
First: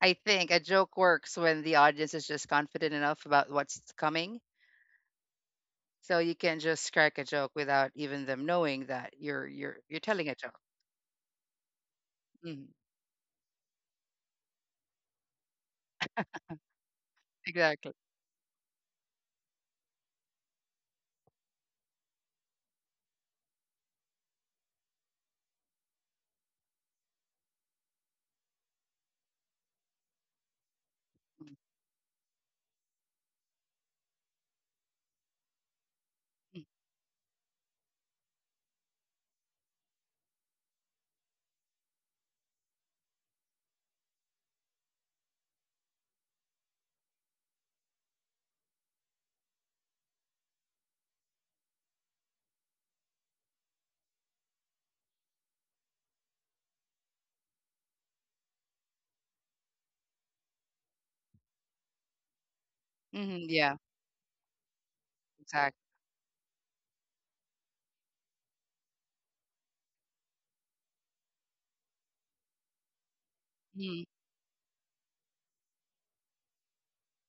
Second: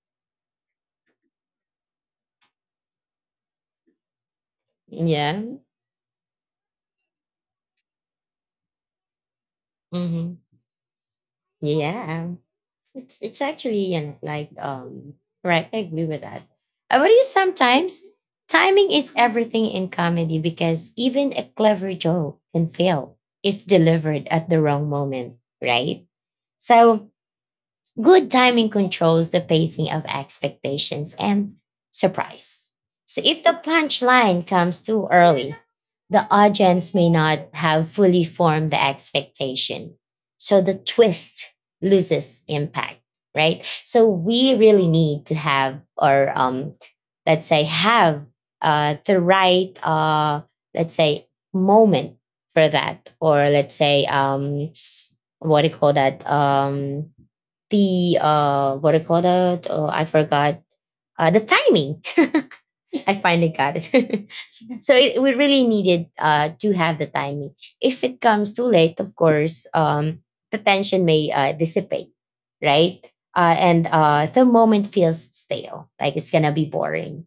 Speaker 2: I think a joke works when the audience is just confident enough about what's coming.
Speaker 1: Yeah.
Speaker 2: So you can just crack a joke without even them knowing that you're you're you're telling a
Speaker 1: Mm-hmm.
Speaker 2: joke.
Speaker 1: Yeah.
Speaker 2: Mhm.
Speaker 1: It's, it's actually you know, like, um, right. I agree with that. Uh, What do you
Speaker 2: Exactly.
Speaker 1: sometimes? Timing is everything in comedy, because even a clever joke can fail if delivered at the wrong moment, right? So, good timing controls the pacing of expectations and surprise. So if the punchline comes too early, the
Speaker 2: Mhm.
Speaker 1: audience may not have fully formed the expectation. So the twist loses impact, right? So we really need to have, or um, let's say, have uh, the right, uh, let's say, moment for that, or let's say, um, what do you call that? Um, the uh, what do you call that? Oh, I forgot. Uh, the timing. I
Speaker 2: Mhm.
Speaker 1: finally
Speaker 2: Yeah,
Speaker 1: got it. So it, we really
Speaker 2: exactly.
Speaker 1: needed uh, to have the timing. If it comes too late, of course, um, the tension may uh, dissipate, right? Uh, and
Speaker 2: Mhm.
Speaker 1: uh, the moment feels stale, like it's gonna be boring.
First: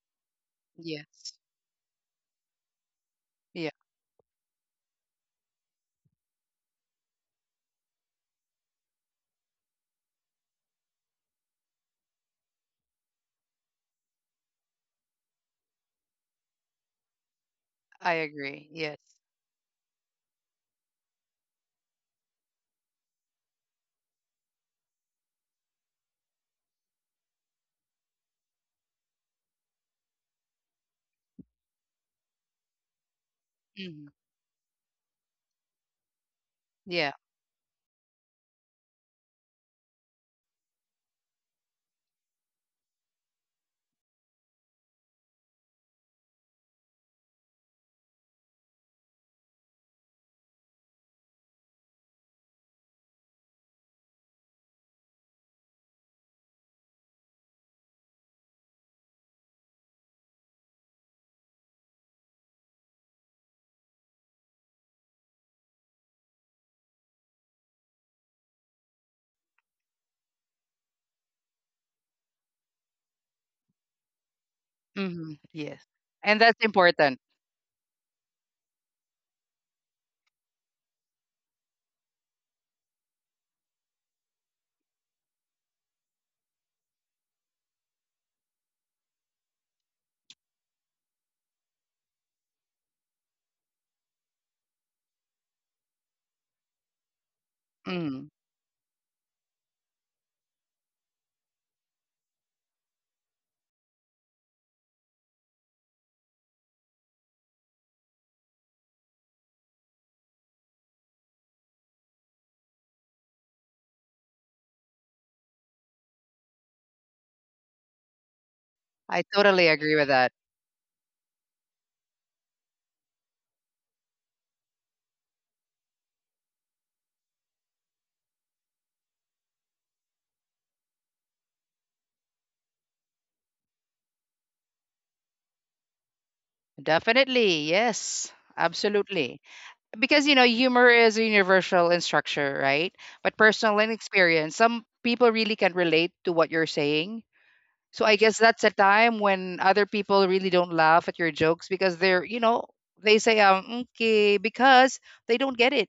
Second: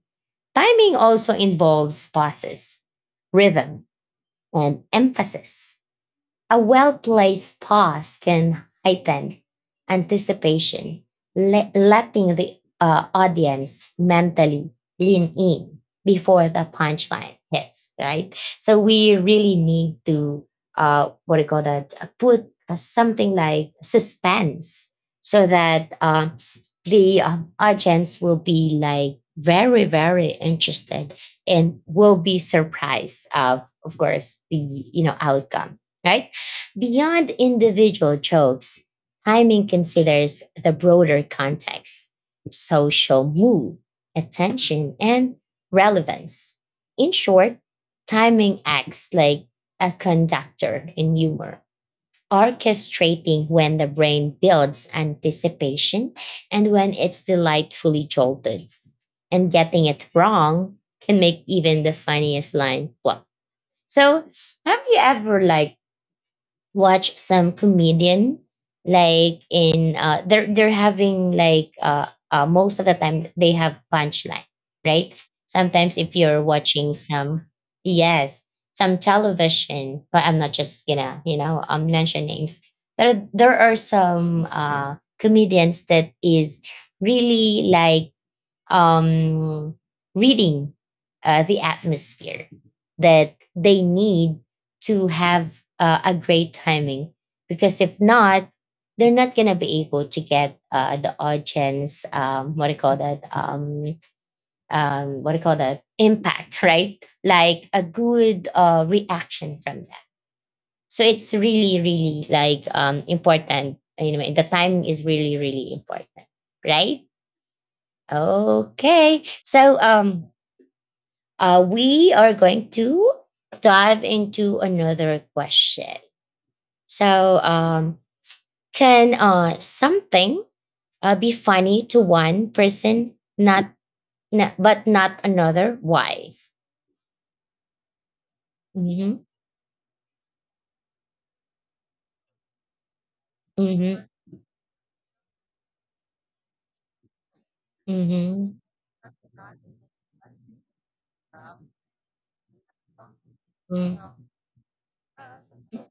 Speaker 1: Timing also
Speaker 2: Yes.
Speaker 1: involves pauses,
Speaker 2: Yeah,
Speaker 1: rhythm, and emphasis. A well placed pause can heighten anticipation, le- letting the uh, audience mentally lean in before the punchline hits,
Speaker 2: I
Speaker 1: right?
Speaker 2: agree.
Speaker 1: So
Speaker 2: Yes.
Speaker 1: we really need to, uh, what do you call that, uh, put uh, something like suspense, so that uh, the um, audience will be like very, very interested, and will be surprised of, of
Speaker 2: Mhm.
Speaker 1: course, the, you know, outcome, right.
Speaker 2: Yeah.
Speaker 1: Beyond individual jokes, timing considers the broader context, social mood, attention, and relevance. In short, timing acts like a conductor in humor, orchestrating when the brain builds anticipation and when it's delightfully jolted. And getting it wrong can make even the funniest line flop. So, have you ever like watch some comedian, like in uh they're they're having like uh, uh most of the time they have punchline, right?
Speaker 2: Mhm. Yes.
Speaker 1: Sometimes if
Speaker 2: And
Speaker 1: you're
Speaker 2: that's
Speaker 1: watching
Speaker 2: important.
Speaker 1: some, yes, some television, but I'm not just gonna you know um mention names. There there are some uh comedians that is really like um, reading uh, the atmosphere, that they need to have uh, a great timing. Because if
Speaker 2: Mm.
Speaker 1: not, they're not going to be able to get uh, the audience, um, what do you call that? Um, um, what do you call that? Impact, right? Like a good uh, reaction from that. So it's really, really like um, important. Anyway, the timing is really, really important, right?
Speaker 2: I
Speaker 1: Okay.
Speaker 2: totally
Speaker 1: So
Speaker 2: agree with
Speaker 1: um,
Speaker 2: that.
Speaker 1: uh, we are going to dive into another question. So, um, can uh, something uh, be funny to one person, not, not but not another? Why?
Speaker 2: Definitely. Yes.
Speaker 1: Mm-hmm.
Speaker 2: Absolutely. Because, you know, humor is universal in structure, right? But personal and
Speaker 1: Mm-hmm.
Speaker 2: experience, some people really can relate to what you're saying. So I guess
Speaker 1: Mm-hmm.
Speaker 2: that's a time when other people really don't laugh at your jokes because they're, you know, they say, um,
Speaker 1: Mm-hmm.
Speaker 2: okay, because they don't get it,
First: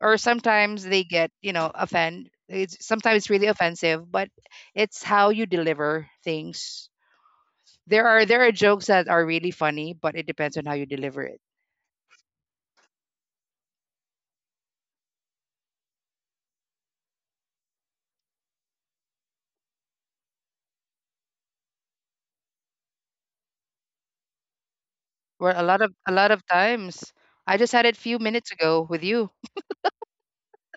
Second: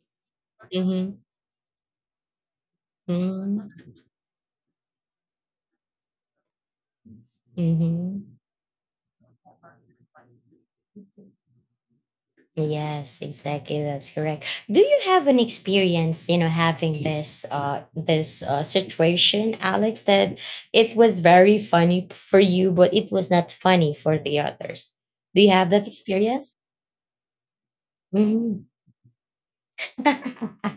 Speaker 2: or sometimes they get you know offend. It's sometimes it's really
Speaker 1: Mm-hmm.
Speaker 2: offensive, but it's how you deliver things. there are
Speaker 1: Mm-hmm.
Speaker 2: there are jokes that are really funny, but it depends on how you deliver it.
Speaker 1: Yes, exactly. That's correct. Do you have an experience, you know, having this uh this uh, situation, Alex, that it was very funny for you, but it was not funny for the others? Do you
Speaker 2: Well, a
Speaker 1: have
Speaker 2: lot
Speaker 1: that
Speaker 2: of a lot of
Speaker 1: experience?
Speaker 2: times, I just had it a few minutes
Speaker 1: Mhm.
Speaker 2: ago with you.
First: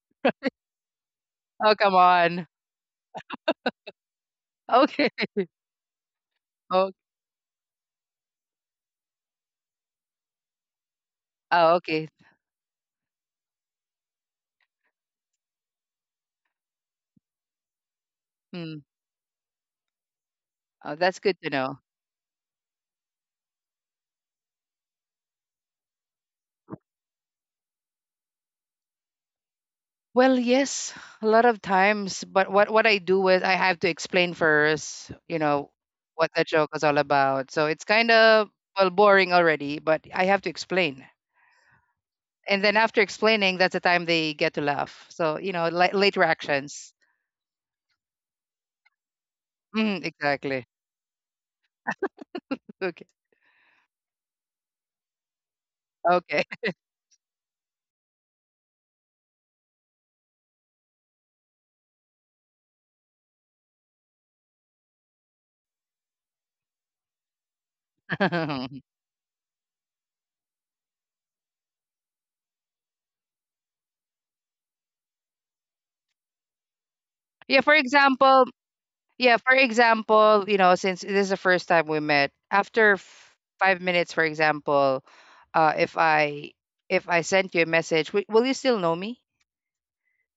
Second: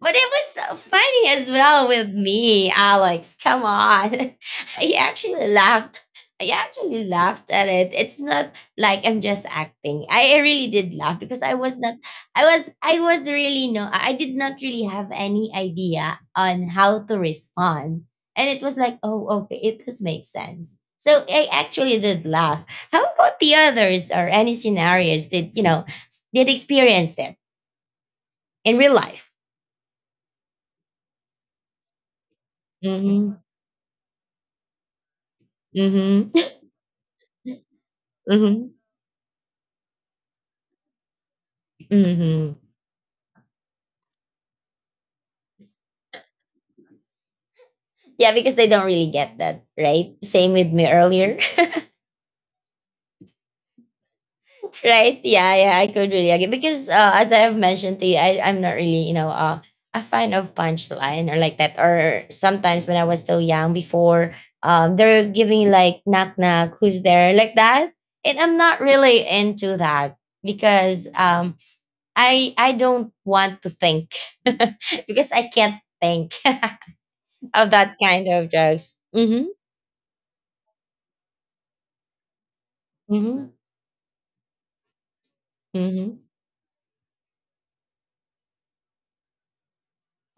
Speaker 1: But it was so funny as
Speaker 2: Oh,
Speaker 1: well
Speaker 2: come
Speaker 1: with
Speaker 2: on.
Speaker 1: me, Alex. Come on. I
Speaker 2: Okay.
Speaker 1: actually laughed. I actually laughed at it. It's not like I'm just acting. I I really did laugh because I
Speaker 2: Oh,
Speaker 1: was not
Speaker 2: okay.
Speaker 1: I was I was really no, I I did not really have any idea on how to respond. And it was
Speaker 2: Hmm.
Speaker 1: like, oh, okay, it does make sense.
Speaker 2: Oh, that's
Speaker 1: So
Speaker 2: good
Speaker 1: I
Speaker 2: to know.
Speaker 1: actually did laugh. How about the others, or any scenarios that you know did experience it in real life?
Speaker 2: Well, yes, a lot of times, but what what I do
Speaker 1: Mm-hmm.
Speaker 2: is I have to explain first, you know, what the
Speaker 1: Mm-hmm.
Speaker 2: joke is all about. So it's kind of
Speaker 1: Mhm.
Speaker 2: well boring already, but I have to explain.
Speaker 1: Mhm.
Speaker 2: And then after explaining, that's the time they get to laugh. So, you know, li- late reactions.
Speaker 1: Yeah, because they don't really get that,
Speaker 2: Mm,
Speaker 1: right? Same
Speaker 2: exactly.
Speaker 1: with me earlier.
Speaker 2: Okay.
Speaker 1: Right? Yeah, yeah, I could really
Speaker 2: Okay.
Speaker 1: agree because uh, as I have mentioned to you, I, I'm not really, you know, uh, a fan of punchline or like that. Or sometimes when I was still young before, um, they're giving like knock knock, who's there, like that, and I'm not really into that because um, I I don't want to think because I can't think
Speaker 2: yeah,
Speaker 1: of
Speaker 2: for
Speaker 1: that kind
Speaker 2: example,
Speaker 1: of jokes.
Speaker 2: Yeah,
Speaker 1: Mm-hmm.
Speaker 2: for example, you know, since this is the first time we met, after f-
Speaker 1: Mm-hmm.
Speaker 2: five minutes, for example, uh, if
Speaker 1: Mm-hmm.
Speaker 2: I if I sent you a message, w- will you still know me?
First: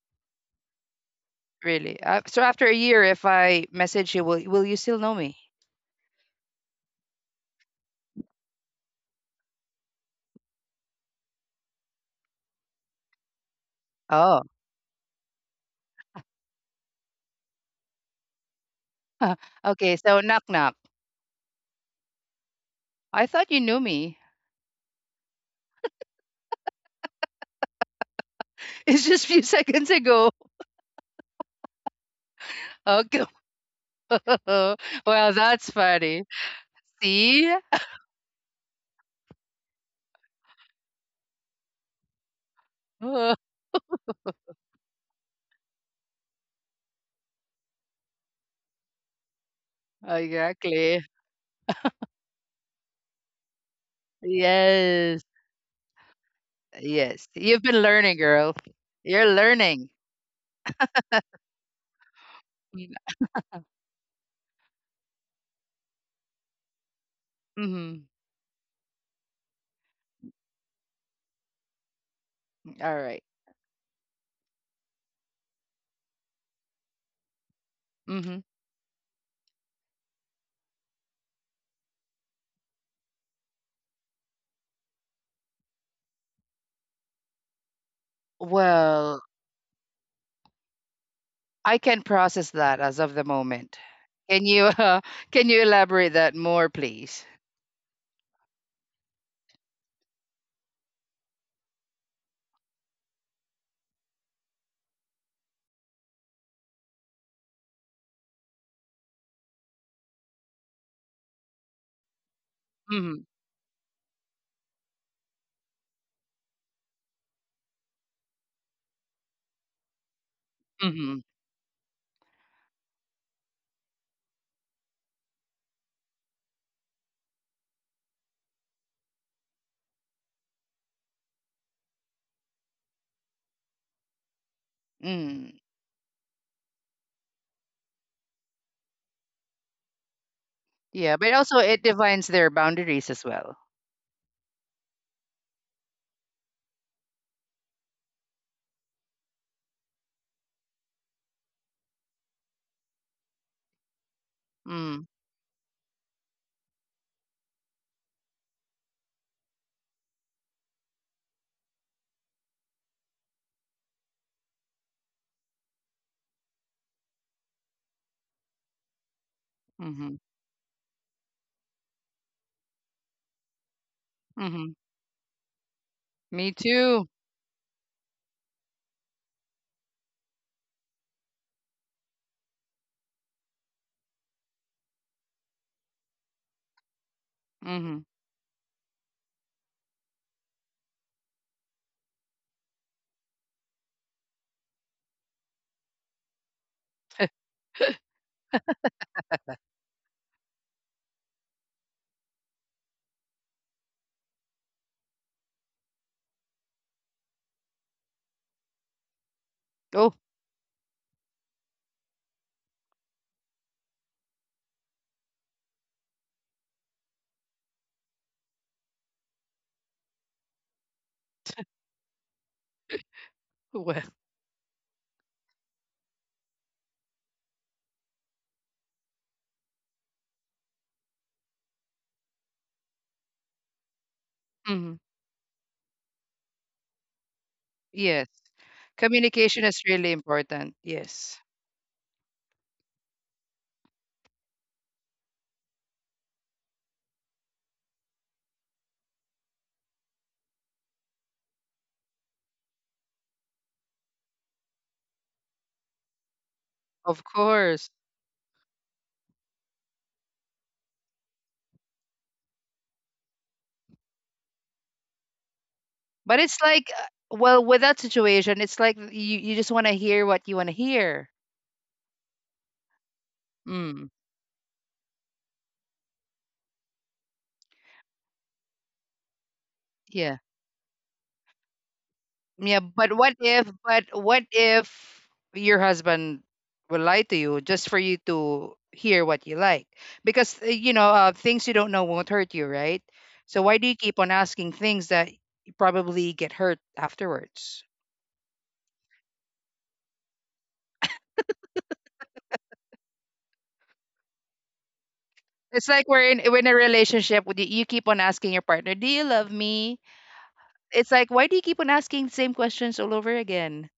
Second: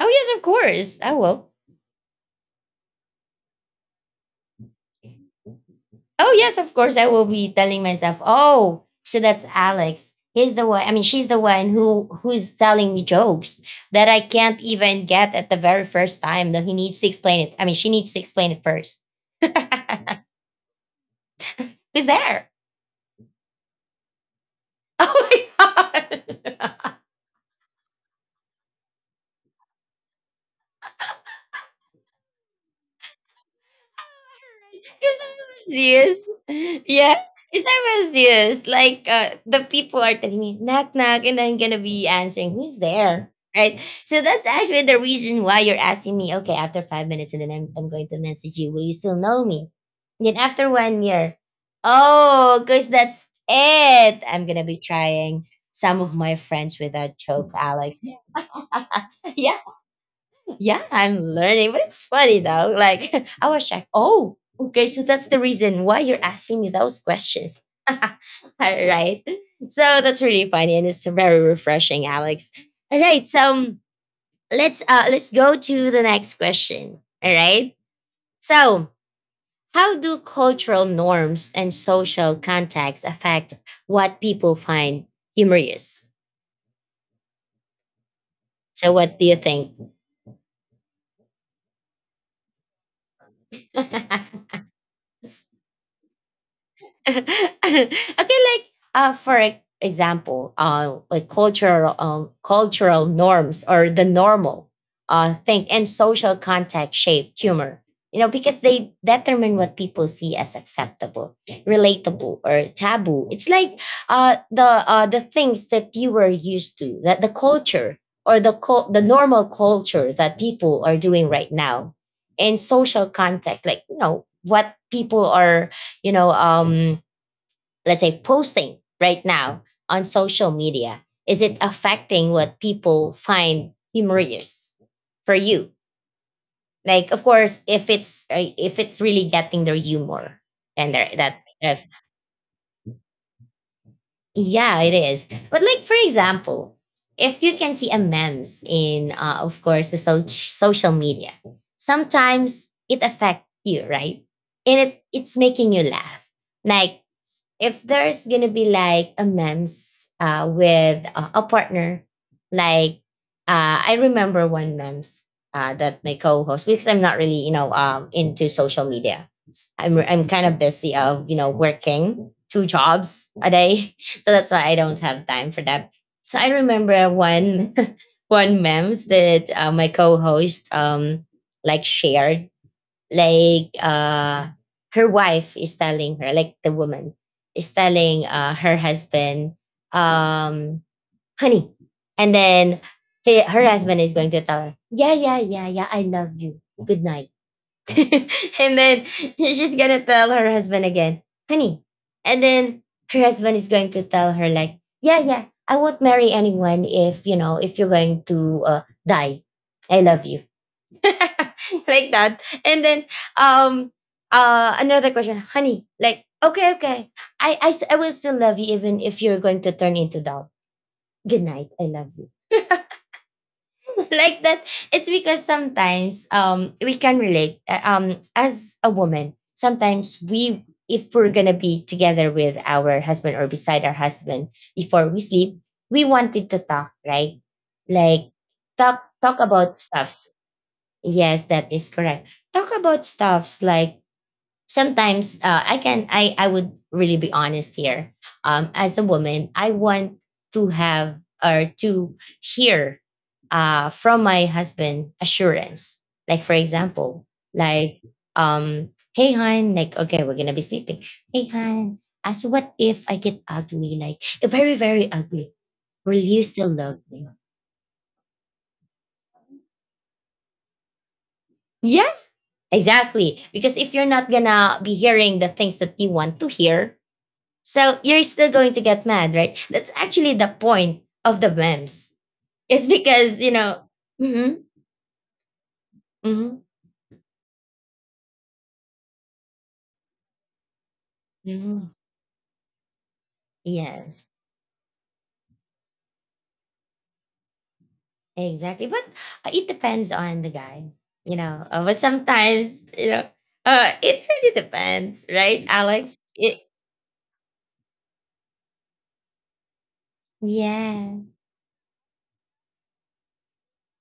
Speaker 1: Oh yes, of course. I will.
Speaker 2: Really? Uh, so after a year, if I message you, will will you still know me?
Speaker 1: Oh yes, of course. I will be telling myself, oh, so that's Alex. He's the one. I mean, she's the one who who's telling me jokes that I
Speaker 2: Oh,
Speaker 1: can't even get at the very first time. That he needs to explain it. I mean, she needs to explain it first.
Speaker 2: okay. So knock knock.
Speaker 1: He's there.
Speaker 2: I thought you knew me.
Speaker 1: Oh my god.
Speaker 2: It's just a few seconds ago. Okay.
Speaker 1: Because I
Speaker 2: Well,
Speaker 1: was
Speaker 2: that's
Speaker 1: serious.
Speaker 2: funny.
Speaker 1: Yeah.
Speaker 2: See?
Speaker 1: Because I was serious. Like uh, the people are telling me knock knock and I'm gonna be answering who's there?
Speaker 2: Oh,
Speaker 1: Right? So that's actually the reason why you're asking me, okay, after five minutes and then I'm I'm going to message you. Will you still know me? Then after
Speaker 2: exactly.
Speaker 1: one year. Oh, because that's it. I'm gonna be
Speaker 2: Yes.
Speaker 1: trying some of my friends with that
Speaker 2: Yes.
Speaker 1: joke,
Speaker 2: You've been
Speaker 1: Alex.
Speaker 2: learning, girl. You're
Speaker 1: Yeah,
Speaker 2: learning.
Speaker 1: yeah, I'm learning, but it's funny though. Like, I was like, oh, okay, so that's the reason why you're asking me those questions. All
Speaker 2: Mm-hmm.
Speaker 1: right. So that's really funny and it's very refreshing, Alex.
Speaker 2: All
Speaker 1: All
Speaker 2: right.
Speaker 1: right, so um, let's uh let's go to the next question. All right.
Speaker 2: Mm-hmm.
Speaker 1: So how do cultural norms and social contexts affect what people find humorous? So what
Speaker 2: Well,
Speaker 1: do you think?
Speaker 2: I can process that as of the moment. Can you uh, can you elaborate that more, please?
Speaker 1: Okay, like, uh, for e- example, uh, like cultural um, cultural norms, or the normal uh thing and social context shape humor. You know, because they determine what people see as acceptable, relatable, or
Speaker 2: Mm-hmm.
Speaker 1: taboo. It's like, uh, the uh, the things that you were used to, that the culture or the cul the normal culture that people are
Speaker 2: Mm-hmm.
Speaker 1: doing right now in social context, like you know what people are, you know um let's say, posting right now on social media. Is it affecting what people find humorous for
Speaker 2: Mm.
Speaker 1: you? Like, of course, if it's uh, if it's really getting their humor and their
Speaker 2: Yeah, but
Speaker 1: that,
Speaker 2: also it
Speaker 1: if,
Speaker 2: defines their boundaries as well.
Speaker 1: yeah, it is. But like, for example, if you can see a memes in, uh, of course, the so- social media, sometimes it affects you, right? And it
Speaker 2: Mm.
Speaker 1: it's making you laugh. Like, if there's gonna be like a mems uh, with a, a partner. Like, uh, I remember one mems uh, that my co-host, because I'm not really, you know um, into social media. I'm
Speaker 2: Mm-hmm.
Speaker 1: I'm kind of busy of, you know working two jobs a day. So that's why I
Speaker 2: Mm-hmm.
Speaker 1: don't have time for that. So I
Speaker 2: Me too.
Speaker 1: remember one one memes that uh, my co-host um like shared. Like, uh her wife is telling her, like, the woman is
Speaker 2: Mm-hmm.
Speaker 1: telling uh her husband, um "Honey." And then he, her husband is going to tell her, "Yeah, yeah, yeah, yeah, I love you, good night." And then she's gonna tell her husband again, "Honey." And then her husband is going to tell her, like, "Yeah, yeah, I won't marry anyone. If, you know if you're going to uh, die, I
Speaker 2: Oh
Speaker 1: love you." Like that. And then, um uh another question, "Honey." Like, okay, okay. I, I s- I will still love you even if you're going to turn into doubt. Good night. I love you."
Speaker 2: well.
Speaker 1: Like that. It's because sometimes um we can relate, uh, um as a woman. Sometimes we if we're gonna be together with our husband, or beside our husband,
Speaker 2: Mm-hmm.
Speaker 1: before we sleep, we wanted to talk, right?
Speaker 2: Yes.
Speaker 1: Like, talk talk
Speaker 2: Communication
Speaker 1: about
Speaker 2: is really
Speaker 1: stuff.
Speaker 2: important. Yes,
Speaker 1: Yes, that is correct. Talk about stuffs. Like, sometimes uh, I can I I would really be honest here. Um, as a woman, I want to have, or to hear uh, from my husband, assurance. Like, for example,
Speaker 2: of course.
Speaker 1: like, um, hey hon, like, okay, we're gonna be sleeping. Hey hon, as what if I get ugly? Like, very very ugly. Will
Speaker 2: But
Speaker 1: you
Speaker 2: it's
Speaker 1: still
Speaker 2: like,
Speaker 1: love
Speaker 2: uh,
Speaker 1: me?
Speaker 2: well, with that situation, it's like you, you just want to hear what you want to hear.
Speaker 1: Exactly. Because if you're
Speaker 2: Mm.
Speaker 1: not gonna be hearing the things that you want to hear, so you're still going to get mad, right? That's actually
Speaker 2: Yeah.
Speaker 1: the point of the memes.
Speaker 2: Yeah,
Speaker 1: It's
Speaker 2: but what
Speaker 1: because, you
Speaker 2: if
Speaker 1: know,
Speaker 2: but what
Speaker 1: hmm
Speaker 2: if your husband
Speaker 1: hmm
Speaker 2: will lie to you just for you to hear what you like? Because uh, you know, uh, things you don't
Speaker 1: hmm
Speaker 2: know won't hurt you, right? So why do you keep
Speaker 1: yes,
Speaker 2: on asking things that you probably get hurt afterwards?
Speaker 1: exactly. But uh, it depends on the guy, you know, uh, but sometimes, you know, uh, it really depends, right,
Speaker 2: It's like
Speaker 1: Alex?
Speaker 2: we're in we're
Speaker 1: It,
Speaker 2: in a relationship with you, you keep on asking your partner, "Do you love me?" It's
Speaker 1: yeah,
Speaker 2: like why do you keep on asking the same questions all over again?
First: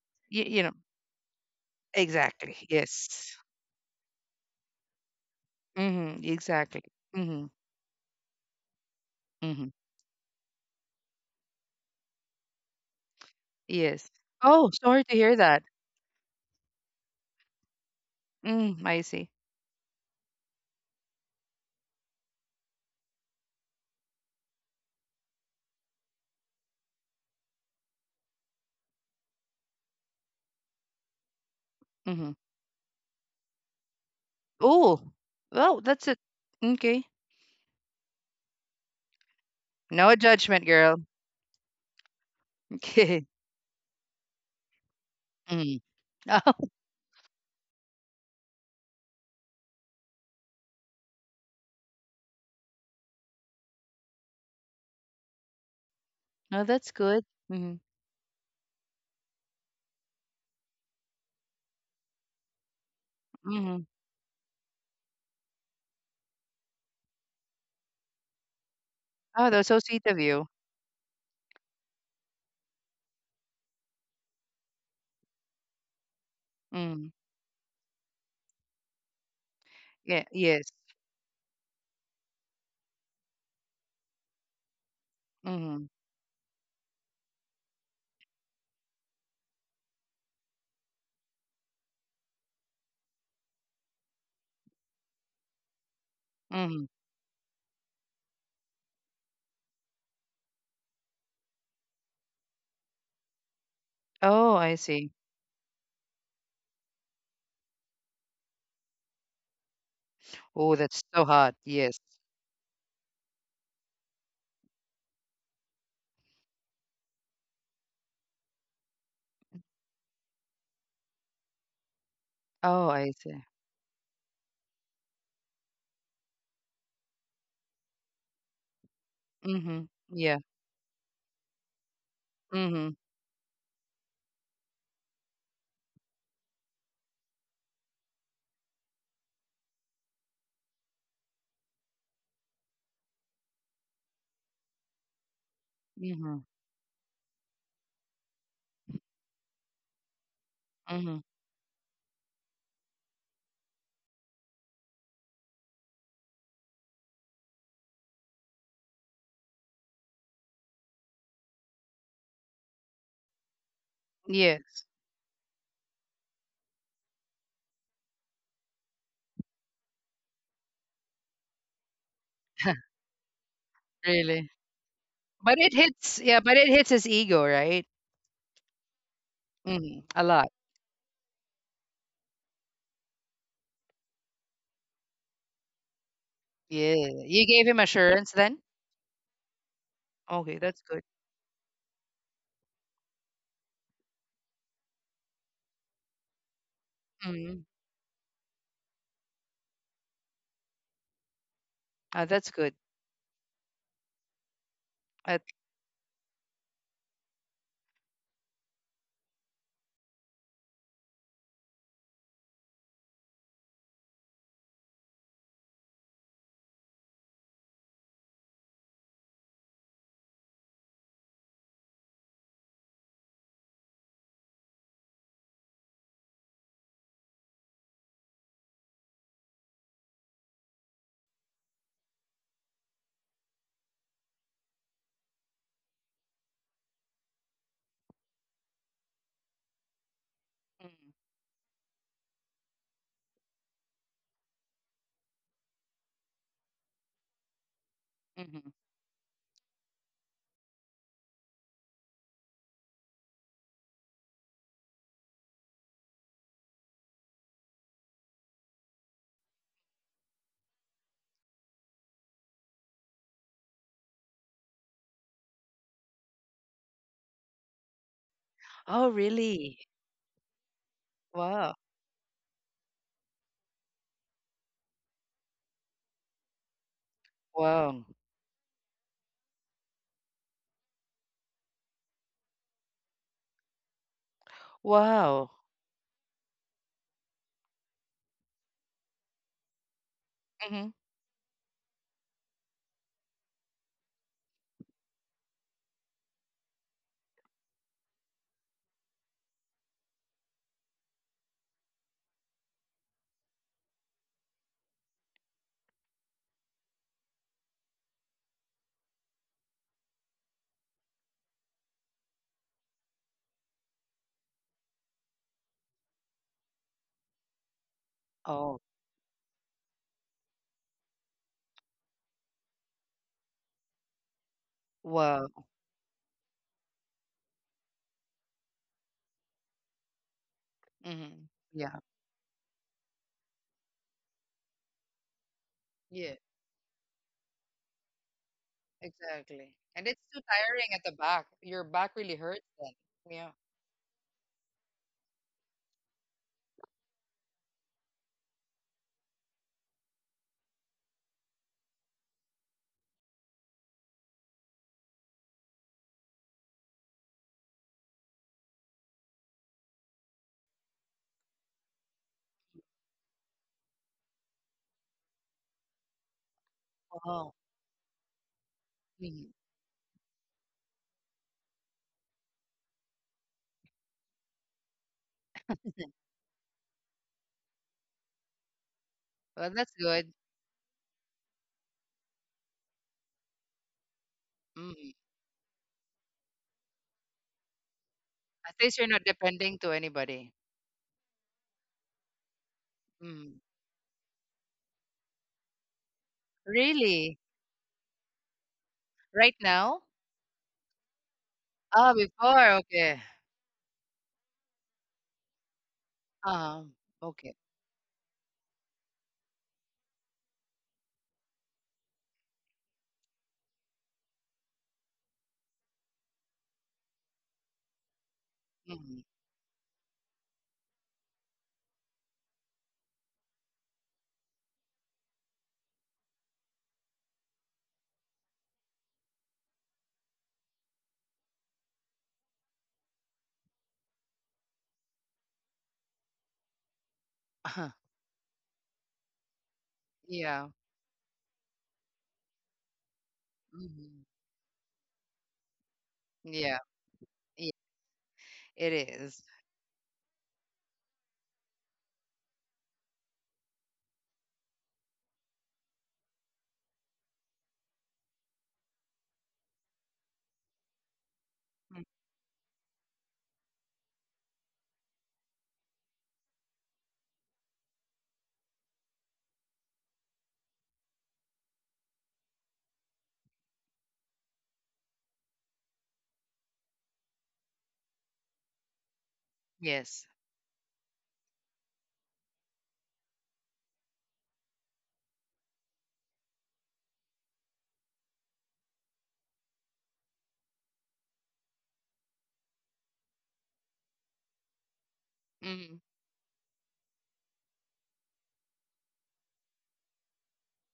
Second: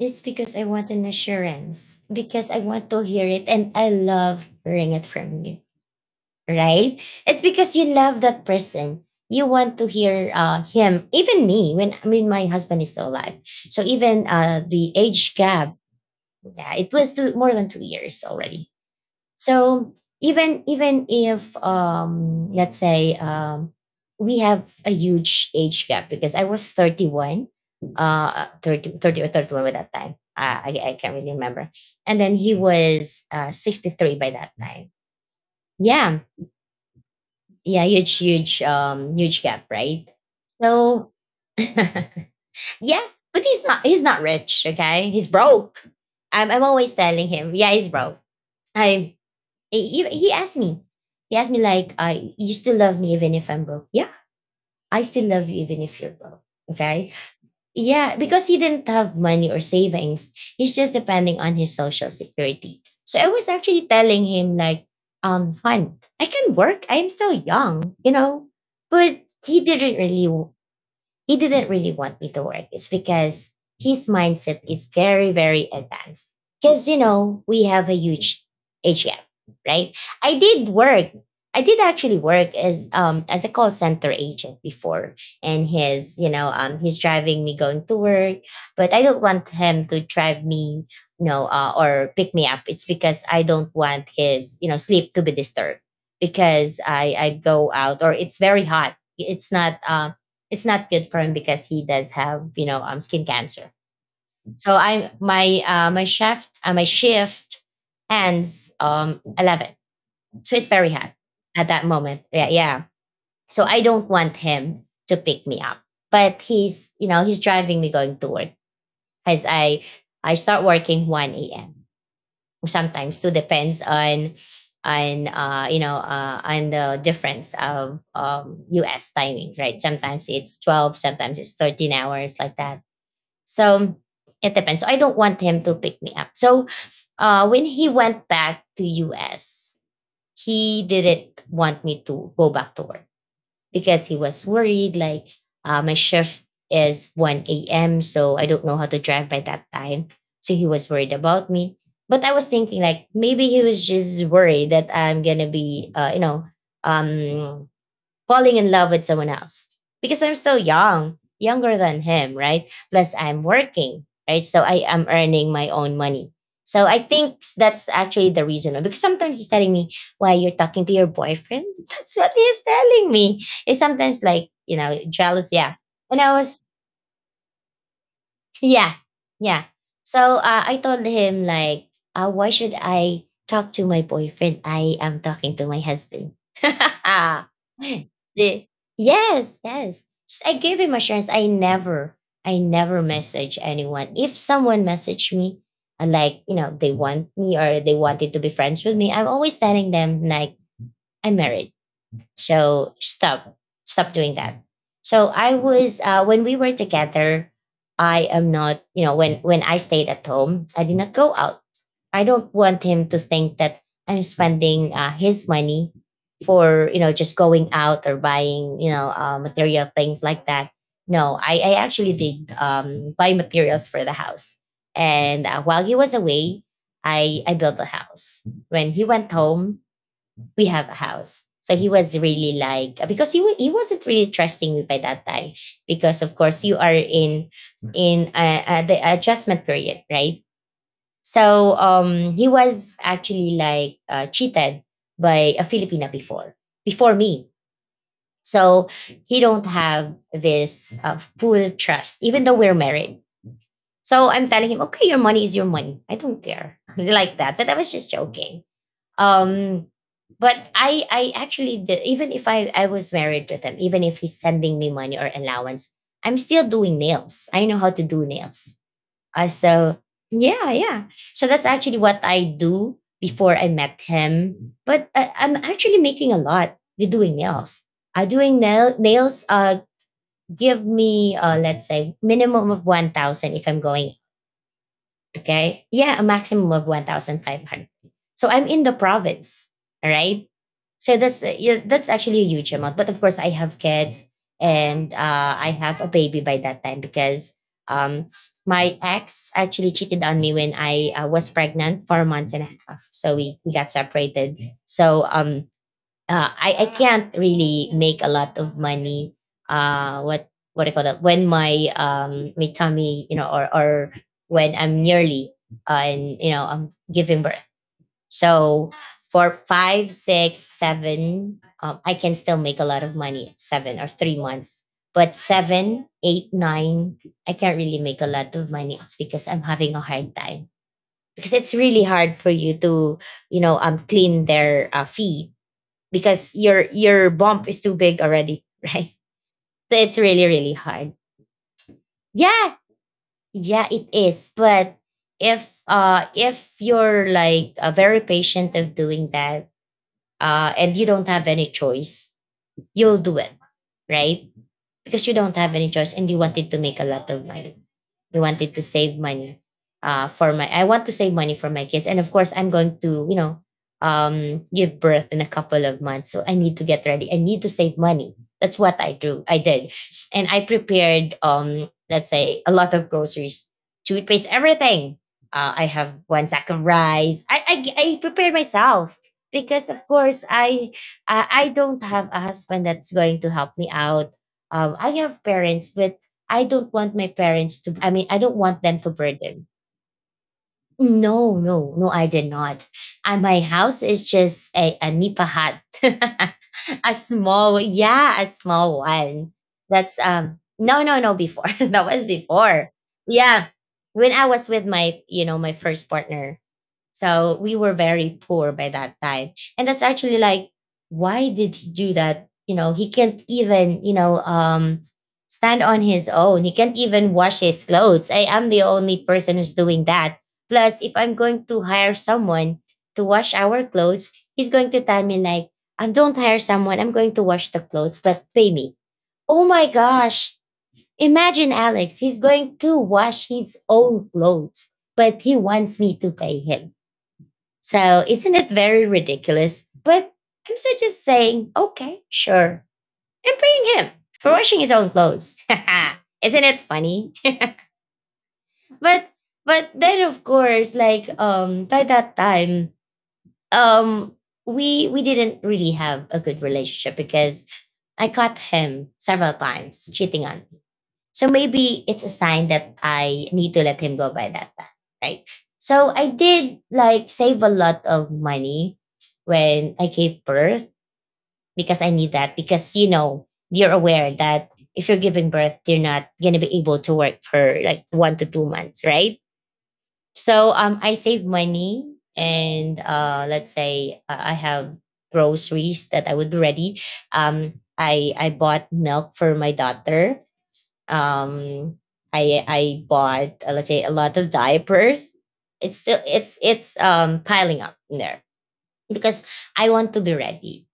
Speaker 1: it's
Speaker 2: You,
Speaker 1: because
Speaker 2: you
Speaker 1: I
Speaker 2: know,
Speaker 1: want an assurance, because
Speaker 2: exactly.
Speaker 1: I want to hear
Speaker 2: Yes.
Speaker 1: it, and I love hearing it from you,
Speaker 2: Mhm, exactly.
Speaker 1: right? It's
Speaker 2: Mhm.
Speaker 1: because you love that person. You
Speaker 2: Mhm.
Speaker 1: want to hear uh, him, even me, when I mean my husband is still alive. So
Speaker 2: Yes.
Speaker 1: even uh,
Speaker 2: Oh,
Speaker 1: the
Speaker 2: sorry to hear
Speaker 1: age
Speaker 2: that.
Speaker 1: gap, yeah, it was two, more than two years already.
Speaker 2: Mm, I see.
Speaker 1: So even even if, um, let's say, um, we have a huge age gap because I was thirty-one, uh, thirty thirty or thirty-one by that time. Uh, I, I can't really remember. And
Speaker 2: Mm-hmm.
Speaker 1: then he was uh, sixty-three by that time.
Speaker 2: Oh, well, that's it.
Speaker 1: Yeah,
Speaker 2: Okay.
Speaker 1: yeah, huge huge um huge gap, right?
Speaker 2: No judgment, girl.
Speaker 1: So, yeah,
Speaker 2: Okay.
Speaker 1: but he's not he's not rich, okay, he's
Speaker 2: Mm.
Speaker 1: broke. I'm, I'm always telling him, yeah, he's broke. I he, he asked me, he asked me like, I You still love me even if I'm broke?" "Yeah, I still love you even if you're broke."
Speaker 2: Oh, no, that's
Speaker 1: Okay.
Speaker 2: good. Hmm.
Speaker 1: Yeah, because he didn't have money or savings. He's just depending on his social security. So I was
Speaker 2: Hmm.
Speaker 1: actually telling him, like, um, "Hunt, I can work. I am still young, you know." But
Speaker 2: Oh,
Speaker 1: he
Speaker 2: that's so
Speaker 1: didn't
Speaker 2: sweet of
Speaker 1: really
Speaker 2: you.
Speaker 1: he didn't really want me to work. It's because his mindset is very, very advanced. Because, you
Speaker 2: Mm.
Speaker 1: know, we have a huge age gap, right?
Speaker 2: Yeah.
Speaker 1: I did
Speaker 2: Yes.
Speaker 1: work. I did actually work as um as a call center agent before, and
Speaker 2: Mm-hmm.
Speaker 1: his you know um he's driving me going to work, but I don't want him to drive me, you know uh, or pick me up. It's because I don't want his, you know sleep to be disturbed because
Speaker 2: Hmm.
Speaker 1: I I go out, or it's very hot. It's not um it's not good for him because he does have, you know um skin cancer.
Speaker 2: Oh,
Speaker 1: So
Speaker 2: I
Speaker 1: I
Speaker 2: see.
Speaker 1: my uh, my shift uh, my shift ends um eleven, so it's
Speaker 2: Oh,
Speaker 1: very
Speaker 2: that's
Speaker 1: hot
Speaker 2: so hot.
Speaker 1: at that
Speaker 2: Yes.
Speaker 1: moment. Yeah, yeah. So I don't want him to pick me up, but he's you know he's driving me going to work, as I I start working one a m,
Speaker 2: Oh, I
Speaker 1: sometimes too,
Speaker 2: see.
Speaker 1: depends on on uh, you know uh, on the difference of, um, us timings, right?
Speaker 2: Hmm.
Speaker 1: Sometimes
Speaker 2: Yeah.
Speaker 1: it's twelve, sometimes it's thirteen hours, like that.
Speaker 2: Hmm.
Speaker 1: So it depends, so I don't want him to pick me up. So uh, when he went back to us, he didn't want me to go back to work because he was worried. Like, uh, my
Speaker 2: Hmm.
Speaker 1: shift is one a.m, so I don't know how to drive by that time, so he was worried
Speaker 2: Hmm.
Speaker 1: about me. But I was thinking, like, maybe he was just worried that I'm gonna be, uh, you know um falling in love with someone else, because I'm still young, younger than him, right? Plus, I'm working, right? So
Speaker 2: Yes.
Speaker 1: I am earning my own money. So I think that's actually the reason. Because sometimes he's telling me, "Why you're talking to your boyfriend?" That's what he's telling me. It's sometimes
Speaker 2: Really.
Speaker 1: like, you know, jealous,
Speaker 2: But it
Speaker 1: yeah.
Speaker 2: hits.
Speaker 1: And I
Speaker 2: Yeah. But
Speaker 1: was
Speaker 2: it hits his ego, right?
Speaker 1: Yeah, yeah.
Speaker 2: Hmm. A
Speaker 1: So
Speaker 2: lot.
Speaker 1: uh, I told him, like, uh, "Why should I talk to my boyfriend? I am talking to my husband."
Speaker 2: Yeah. You gave him assurance then?
Speaker 1: See? Yes, yes. S-
Speaker 2: Okay,
Speaker 1: I gave
Speaker 2: that's
Speaker 1: him
Speaker 2: good.
Speaker 1: assurance. I never, I never message anyone. If someone messaged me, uh, like you know, they want me
Speaker 2: Mm.
Speaker 1: or they wanted to be friends with me, I'm always telling them like I'm married.
Speaker 2: Ah, that's good.
Speaker 1: So stop, stop doing that. So
Speaker 2: At,
Speaker 1: I was uh, when we were together, I am not, you know, when when I stayed at home, I did not go out. I don't want him to think that I'm spending uh, his money for you know just going out or buying you know uh, material things like that. No, I, I actually did um, buy materials for the house, and uh, while he was away, I I built the house. When he went home, we have a house. So he was really like because he wa- he wasn't really trusting me by that time because of course you are in in uh, uh, the adjustment period, right?
Speaker 2: mm,
Speaker 1: So um he was actually like uh, cheated by a Filipina before before me.
Speaker 2: hmm.
Speaker 1: So he don't have this uh, full trust even though we're married. So I'm telling him, okay, your money is your money. I don't care like that. But I was just joking, um but i i actually did, even if i i was married with him, even if he's sending me money or allowance, I'm still doing nails. I know how to do nails.
Speaker 2: Oh,
Speaker 1: uh,
Speaker 2: really?
Speaker 1: so yeah, yeah. So that's
Speaker 2: Wow.
Speaker 1: actually what I do before I met him, but I, I'm actually making a lot with doing nails.
Speaker 2: Wow.
Speaker 1: uh, doing nail, nails uh give me uh let's say minimum of one thousand if I'm going.
Speaker 2: Wow.
Speaker 1: Okay. Yeah, a maximum of one thousand five hundred. So I'm in the province. All right.
Speaker 2: Hmm.
Speaker 1: So that's uh, yeah, that's actually a huge amount. But of course, I have kids, and uh, I have a baby by that time because, um, my ex actually cheated on me when I uh, was pregnant, four months and a half. So we, we got separated. So um, uh, I, I can't really make a lot of money. Uh, what what I call that when my um my tummy, you know, or or when I'm nearly uh, and you know I'm giving birth.
Speaker 2: Oh,
Speaker 1: So for five, six, seven, um, I can still make a lot of money at seven or three months. But
Speaker 2: wow.
Speaker 1: seven, eight, nine, I can't really make a lot of money. It's because I'm having a hard time
Speaker 2: Hmm.
Speaker 1: because it's
Speaker 2: Yeah.
Speaker 1: really hard for you to, you know, um, clean their uh, feet
Speaker 2: Yeah,
Speaker 1: because your your bump is too big already, right?
Speaker 2: exactly.
Speaker 1: So
Speaker 2: And
Speaker 1: it's
Speaker 2: it's too
Speaker 1: really really
Speaker 2: tiring at the
Speaker 1: hard.
Speaker 2: back. Your back really hurts
Speaker 1: Yeah,
Speaker 2: then. Yeah.
Speaker 1: yeah, it is. But if uh if you're like uh, very patient of doing that, uh, and you don't have any choice, you'll do it, right? Because you don't have any choice and you wanted to make a lot of money. You wanted to save money uh, for my, I want to save money for my kids. And of course, I'm going to, you know, um, give birth in a couple of months. So I need to get ready. I
Speaker 2: Wow.
Speaker 1: need to save money. That's what I do.
Speaker 2: Hmm.
Speaker 1: I did. And I prepared, um, let's say, a lot of groceries, toothpaste, everything. Uh, I have one sack of rice. I, I, I prepared myself
Speaker 2: Well,
Speaker 1: because,
Speaker 2: that's
Speaker 1: of
Speaker 2: good.
Speaker 1: course, I I I don't have a husband that's going to help me out. um, I
Speaker 2: Mm.
Speaker 1: have parents, but I don't want my parents to, I mean, I don't
Speaker 2: At
Speaker 1: want
Speaker 2: least
Speaker 1: them
Speaker 2: you're
Speaker 1: to
Speaker 2: not
Speaker 1: burden.
Speaker 2: depending to anybody.
Speaker 1: No, no, no, I did not. And my
Speaker 2: Mm.
Speaker 1: house is just a, a Nipa hut, a
Speaker 2: Really?
Speaker 1: small, yeah, a small
Speaker 2: Right
Speaker 1: one.
Speaker 2: now?
Speaker 1: That's, um, no, no, no, before. That
Speaker 2: Ah,
Speaker 1: was
Speaker 2: before.
Speaker 1: before.
Speaker 2: Okay.
Speaker 1: Yeah. When I was with my, you know, my first partner,
Speaker 2: Um. Okay.
Speaker 1: so we were very poor by that time. And that's actually like, why did he do that? You know, he can't even, you know, um, stand on his own. He can't even wash his clothes. I am the
Speaker 2: Mm.
Speaker 1: only person who's doing that. Plus, if I'm going to hire someone to wash our clothes, he's going to tell me like, I don't hire someone. I'm going to wash the clothes, but pay me. Oh my gosh. Imagine Alex, he's going to wash his own clothes, but he wants me to pay him. So isn't it very ridiculous? But
Speaker 2: Yeah.
Speaker 1: I'm so just saying, okay, sure. I'm paying him
Speaker 2: Mhm.
Speaker 1: for washing his own clothes. Isn't
Speaker 2: Yeah.
Speaker 1: it funny?
Speaker 2: Yeah. It
Speaker 1: But
Speaker 2: is.
Speaker 1: but then of course, like um by that time, um we we didn't really have a good relationship because I caught him several times cheating on, so maybe
Speaker 2: Mm,
Speaker 1: it's a sign that I need to let him go by that time, right? So I did like save a lot of money when I gave birth because I need that because you know you're aware that if you're giving birth you're not going to be able to work for like one to two months, right?
Speaker 2: yes.
Speaker 1: So um I save money and uh let's say I I have groceries that I would be ready. Um I I bought milk for my daughter. um I I bought uh, let's say a lot of diapers.
Speaker 2: Mm-hmm.
Speaker 1: It's still it's it's um piling up in there because I want to be ready,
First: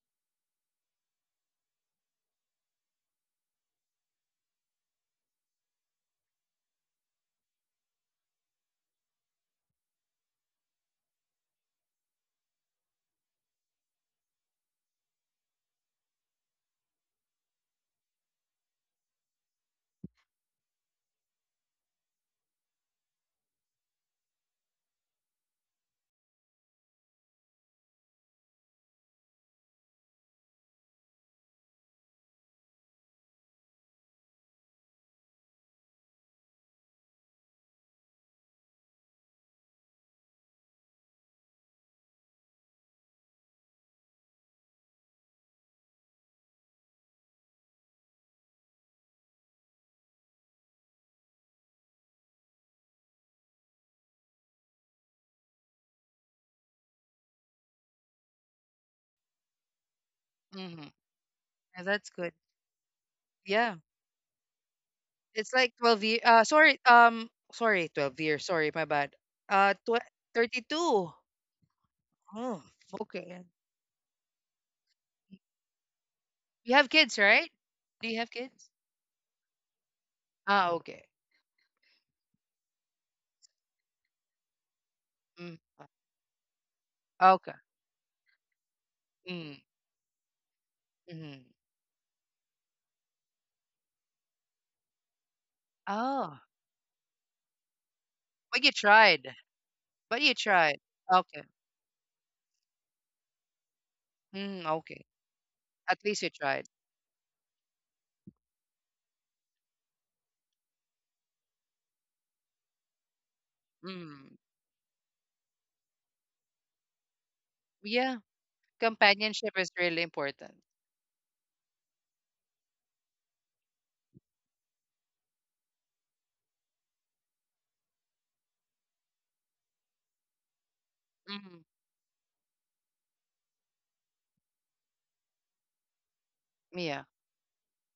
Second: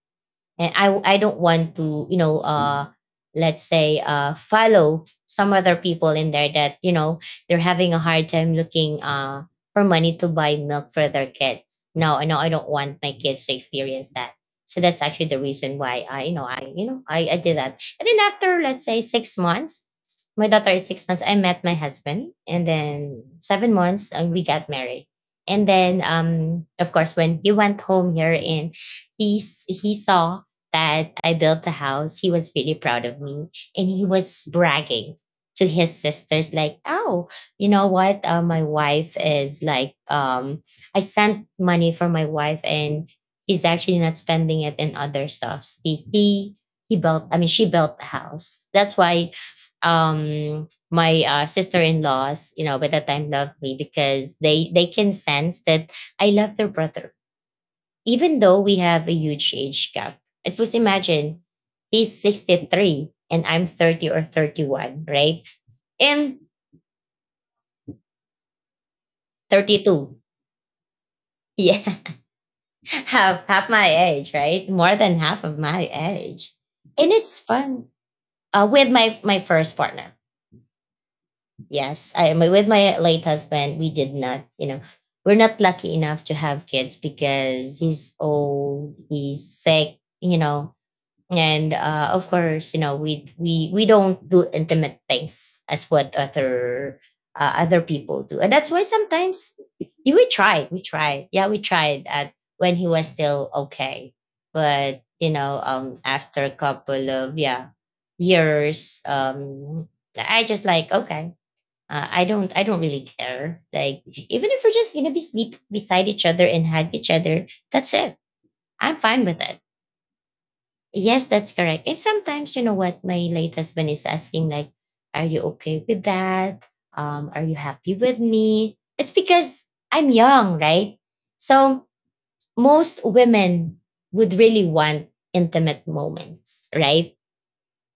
Speaker 1: and i i don't want to you know uh let's say uh follow some other people in there that you know they're having a hard time looking uh for money to buy milk for their kids. No, I know I don't want my kids to experience that. So that's actually the reason why I you know I you know I, I did that. And then after let's say six months, my daughter is six months, I met my husband, and then seven months and we got married. And then um of course when he went home here and he s- he saw that I built the house, he was really proud of me, and he was bragging to his sisters like, "Oh, you know what? Uh, my wife is like, um I sent money for my wife, and he's actually not spending it in other stuffs. He he he built, I mean she built the house. That's why um my uh, sister-in-laws you know by that time loved me because they they can sense that I love their brother, even though we have a huge age gap, at first
Speaker 2: Mm-hmm.
Speaker 1: imagine,
Speaker 2: That's
Speaker 1: he's
Speaker 2: good.
Speaker 1: sixty-three and I'm
Speaker 2: Yeah.
Speaker 1: thirty or thirty-one, right?
Speaker 2: It's like twelve years.
Speaker 1: And
Speaker 2: Uh, sorry. Um, sorry, twelve years. Sorry, my bad. Uh, tw
Speaker 1: thirty-two.
Speaker 2: thirty-two.
Speaker 1: Yeah,
Speaker 2: Oh,
Speaker 1: half,
Speaker 2: okay.
Speaker 1: half my age, right? More than half of my age.
Speaker 2: You have
Speaker 1: And
Speaker 2: kids,
Speaker 1: it's
Speaker 2: right?
Speaker 1: fun.
Speaker 2: Do you have
Speaker 1: Uh,
Speaker 2: kids?
Speaker 1: with my, my first partner.
Speaker 2: Ah, okay.
Speaker 1: Yes, I am. With my late husband, we did not, you know, we're
Speaker 2: Mm.
Speaker 1: not lucky enough to have kids
Speaker 2: Okay.
Speaker 1: because he's old, he's
Speaker 2: Mm.
Speaker 1: sick, you know,
Speaker 2: Mm-hmm.
Speaker 1: and uh, of course you know we we we don't do intimate things as what
Speaker 2: Oh,
Speaker 1: other uh, other people do. And
Speaker 2: but
Speaker 1: that's
Speaker 2: you
Speaker 1: why
Speaker 2: tried.
Speaker 1: sometimes yeah,
Speaker 2: But
Speaker 1: we
Speaker 2: you
Speaker 1: tried we
Speaker 2: tried.
Speaker 1: tried yeah
Speaker 2: Okay.
Speaker 1: we tried, at when he was still okay,
Speaker 2: Mm,
Speaker 1: but
Speaker 2: okay.
Speaker 1: you know um
Speaker 2: At least you
Speaker 1: after a
Speaker 2: tried.
Speaker 1: couple of, yeah, years, um I just like okay, uh, i don't I don't really care like,
Speaker 2: Mm.
Speaker 1: even if we're just gonna be sleep beside each other and hug each other, that's
Speaker 2: Yeah.
Speaker 1: it, I'm fine with
Speaker 2: Companionship
Speaker 1: it.
Speaker 2: is really important.
Speaker 1: Yes, that's correct. And sometimes, you know what, my late husband is asking, like, are you okay with that? Um, are you happy with me? It's because I'm young, right?
Speaker 2: Mhm.
Speaker 1: So most women would really want intimate moments,
Speaker 2: Yeah.
Speaker 1: right?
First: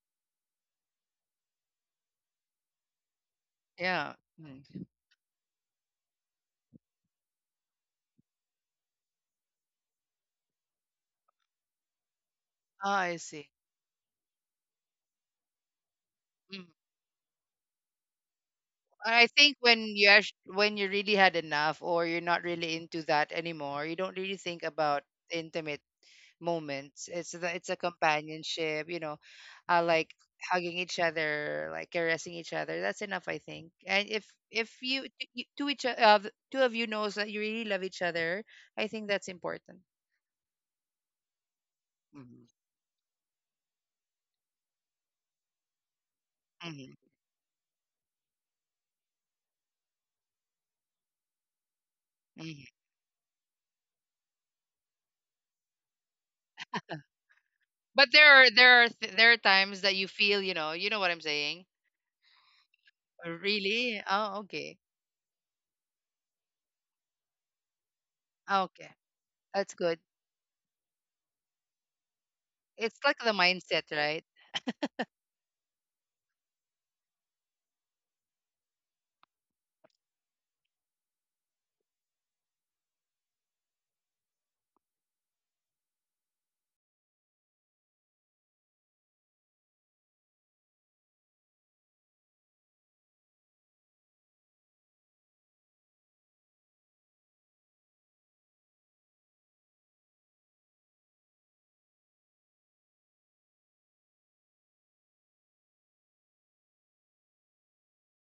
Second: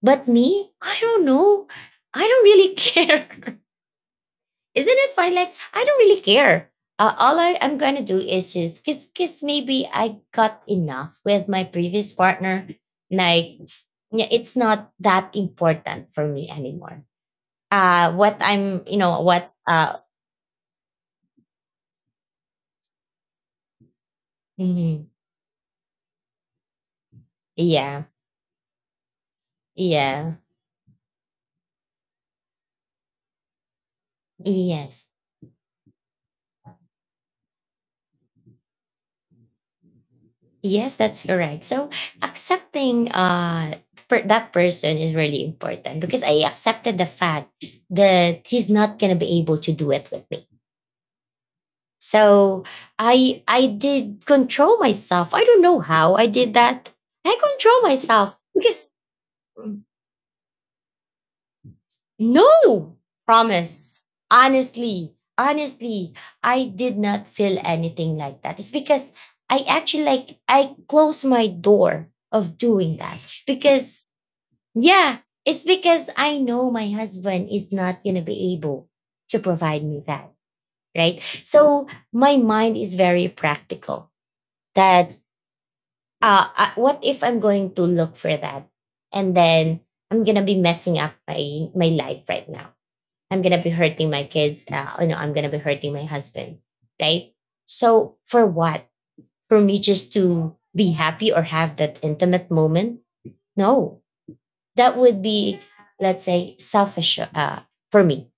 Speaker 1: But me, I don't know. I don't really care.
Speaker 2: Yeah. Mm.
Speaker 1: Isn't it fine? Like I don't really care. Uh, all I, I'm gonna do is just cause, cause maybe I got enough with my previous partner.
Speaker 2: Ah, I see.
Speaker 1: Like yeah, it's not that important for me
Speaker 2: Mm.
Speaker 1: anymore. Uh what I'm you know,
Speaker 2: I
Speaker 1: what
Speaker 2: think when
Speaker 1: uh
Speaker 2: you act- when you really had enough or you're not really into that anymore, you don't really think about
Speaker 1: mhm.
Speaker 2: intimate moments. It's the, it's a
Speaker 1: Yeah,
Speaker 2: companionship, you know, uh, like
Speaker 1: yeah,
Speaker 2: hugging each other, like caressing each other. That's enough, I think. And if if you,
Speaker 1: yes.
Speaker 2: t- you two each o- uh, two of you knows that you really love each other, I think that's important.
Speaker 1: Yes, that's correct. So
Speaker 2: Hmm.
Speaker 1: accepting uh per- that person is really important because I
Speaker 2: Hmm.
Speaker 1: accepted the fact that he's not gonna be able to do it with me. So
Speaker 2: Hmm.
Speaker 1: I I did control myself. I don't know how I did that. I control
Speaker 2: But there
Speaker 1: myself
Speaker 2: are there are
Speaker 1: because
Speaker 2: th- there are times that you feel, you know, you know what I'm saying.
Speaker 1: no,
Speaker 2: Oh,
Speaker 1: promise.
Speaker 2: really? Oh, okay.
Speaker 1: Honestly, honestly, I did not feel anything like that.
Speaker 2: Oh,
Speaker 1: It's
Speaker 2: okay.
Speaker 1: because I
Speaker 2: That's good.
Speaker 1: actually like I close my door of doing
Speaker 2: It's like
Speaker 1: that
Speaker 2: the mindset,
Speaker 1: because
Speaker 2: right?
Speaker 1: yeah, it's because I know my husband is not gonna be able to provide me that. Right. So my mind is very practical that uh, uh, what if I'm going to look for that? And then I'm gonna be messing up my my life right now. I'm gonna be hurting my kids. Uh, you know, I'm gonna be hurting my husband, right? So for what? For me just to be happy or have that intimate moment? No, that would be, let's say, selfish uh, for me.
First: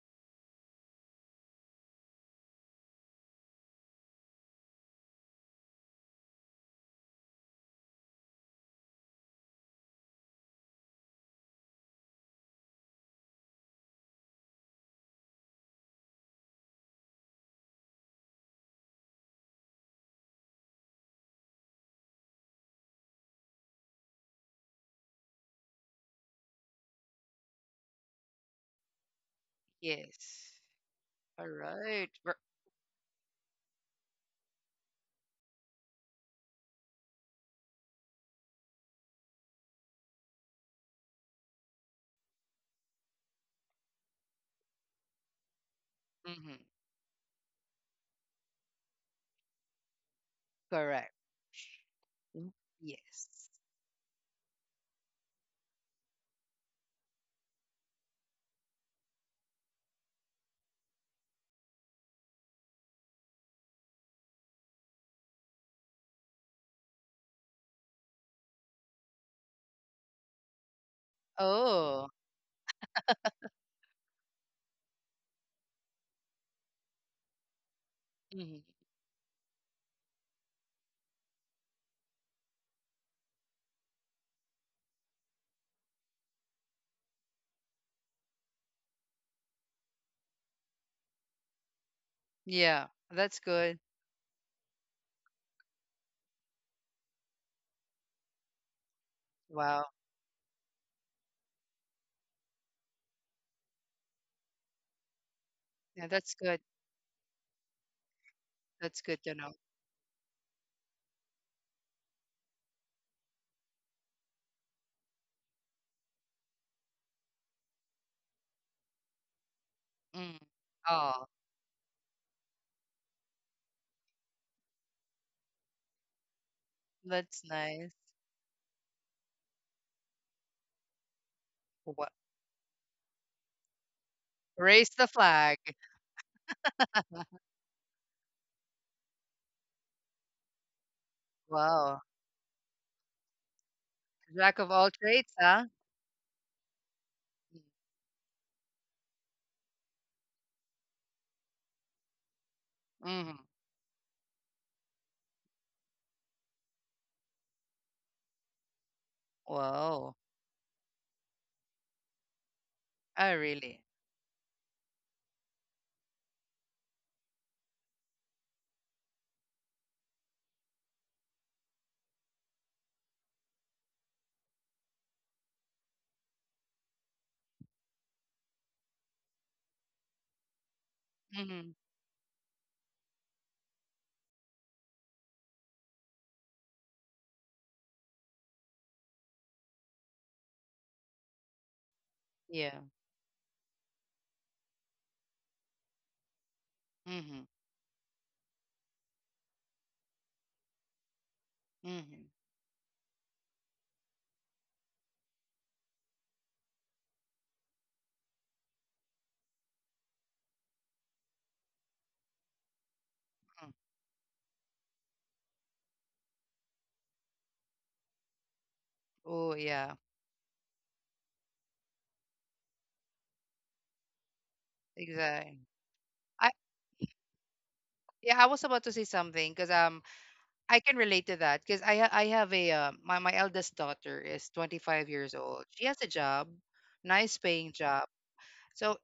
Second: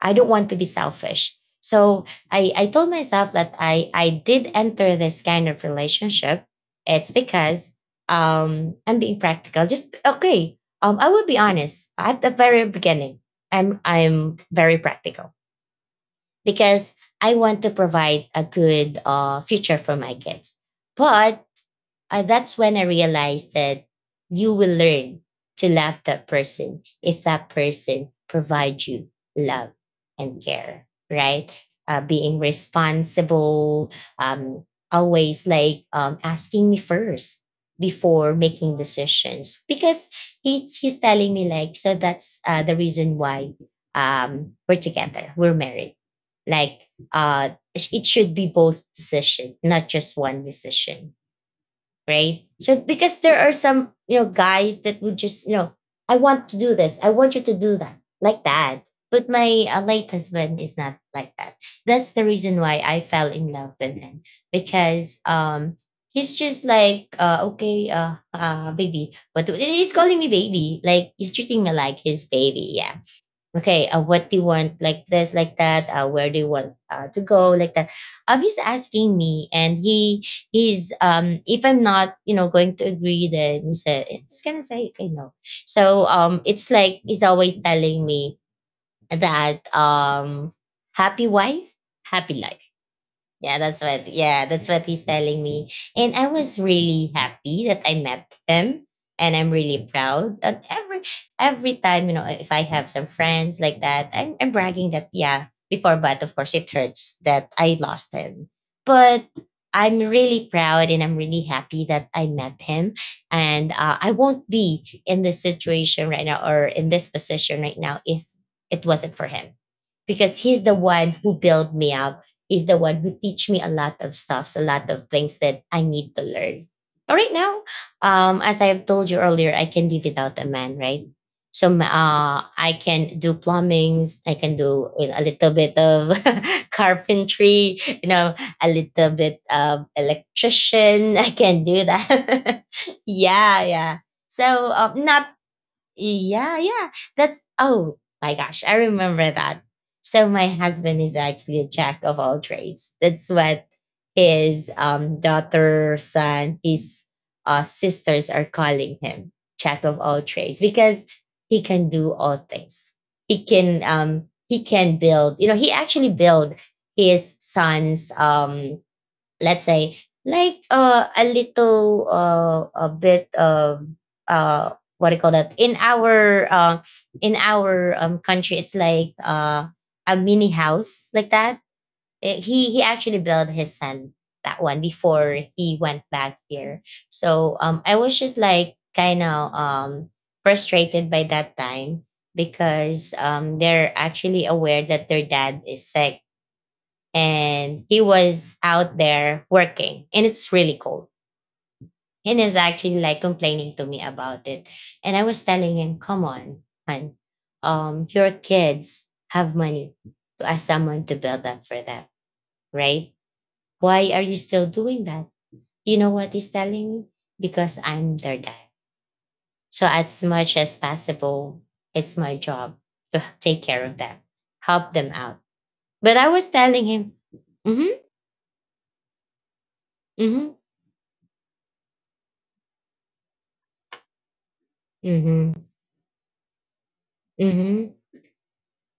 Speaker 1: I don't want to be selfish. So I, I told myself that I, I did enter this kind of relationship. It's because um, I'm being practical. Just okay. Um, I will be honest. At the very beginning, I'm I'm very practical because I want to provide a good uh, future for my kids. But uh, that's when I realized that you will learn to love that person if that person provides you love and
Speaker 2: Yes.
Speaker 1: care,
Speaker 2: All
Speaker 1: right? Uh,
Speaker 2: right.
Speaker 1: being responsible, um, always like um, asking me first before making decisions because he, he's telling me like so that's uh, the reason why um, we're together, we're married
Speaker 2: Mm-hmm.
Speaker 1: like uh, it should be both decision, not just one
Speaker 2: Correct.
Speaker 1: decision, right?
Speaker 2: Mm,
Speaker 1: So because there
Speaker 2: yes.
Speaker 1: are some, you know, guys that would just, you know, I want to do this. I want you to do that. Like that. But my uh, late husband is not like that. That's the reason why I fell in love with him because um he's just like uh okay, uh uh baby, but he's calling me baby, like he's treating me like
Speaker 2: Oh,
Speaker 1: his baby, yeah, okay, uh, what do you want, like this, like that, uh, where do you want uh, to go, like that. Um he's
Speaker 2: mhm.
Speaker 1: asking me, and he he's um if I'm not, you know, going to agree, then he said he's gonna say okay no. So um it's like he's always telling me that um happy wife, happy life.
Speaker 2: Yeah, that's
Speaker 1: Yeah,
Speaker 2: good.
Speaker 1: that's what. Yeah, that's what he's telling me. And I was really happy that I met him, and I'm
Speaker 2: Wow.
Speaker 1: really proud that every every time, you know, if I have some friends like that, I'm, I'm bragging that yeah before,
Speaker 2: Yeah,
Speaker 1: but
Speaker 2: that's
Speaker 1: of course
Speaker 2: good.
Speaker 1: it hurts that I lost him.
Speaker 2: That's good
Speaker 1: But
Speaker 2: to know.
Speaker 1: I'm really proud and I'm really happy that I met him, and uh, I won't be in this situation right now or in this position right now if it wasn't for him,
Speaker 2: Mm.
Speaker 1: because he's the one
Speaker 2: Oh,
Speaker 1: who built me up, is the one who teach me a lot of stuffs, a lot of things that I need to learn. All right,
Speaker 2: that's
Speaker 1: now,
Speaker 2: nice.
Speaker 1: um, as I've told you earlier, I can live without a man, right? So m-
Speaker 2: What?
Speaker 1: uh, I can do plumbings. I can
Speaker 2: Raise
Speaker 1: do,
Speaker 2: the
Speaker 1: you know, a little
Speaker 2: flag.
Speaker 1: bit of carpentry. You know, a little bit of electrician. I can do
Speaker 2: Wow.
Speaker 1: that. Yeah, yeah. So
Speaker 2: Jack of all
Speaker 1: um, not
Speaker 2: trades, huh?
Speaker 1: yeah, yeah. That's oh my gosh, I remember that. So my husband is actually a jack of all trades. That's
Speaker 2: Mm-hmm.
Speaker 1: what his um daughter, son, his uh sisters are calling him, jack of
Speaker 2: Wow.
Speaker 1: all trades, because he can do all things.
Speaker 2: Oh,
Speaker 1: He
Speaker 2: really?
Speaker 1: can um he can build, you know, he actually built his son's um let's say like uh, a little uh, a bit of uh, what do you call that, in our uh, in our um, country, it's like uh, a mini house, like that.
Speaker 2: Mm-hmm.
Speaker 1: Eh, he he actually built his son that one before he went back here. So um I was just like kind of um frustrated by that time
Speaker 2: Yeah.
Speaker 1: because um they're actually aware that their dad is sick,
Speaker 2: Mm-hmm.
Speaker 1: and he was out there working, and it's really cold,
Speaker 2: Mm-hmm.
Speaker 1: and is actually like complaining to me about it. And I was telling him, come on, man. Um your kids have money to ask someone to build that for them, right?
Speaker 2: Mm-hmm.
Speaker 1: Why are you still doing that? You know what he's telling me? Because I'm their dad.
Speaker 2: Oh,
Speaker 1: So
Speaker 2: yeah.
Speaker 1: as much as possible, it's my job to take care of them, help them out.
Speaker 2: Exactly.
Speaker 1: But I
Speaker 2: I
Speaker 1: was telling him, mm-hmm
Speaker 2: yeah, I was about to say something because um
Speaker 1: mm-hmm
Speaker 2: I can relate to that because I ha- I have a uh, my my eldest daughter is twenty-five years old.
Speaker 1: mm-hmm
Speaker 2: She has a job, nice paying
Speaker 1: mm-hmm
Speaker 2: job. So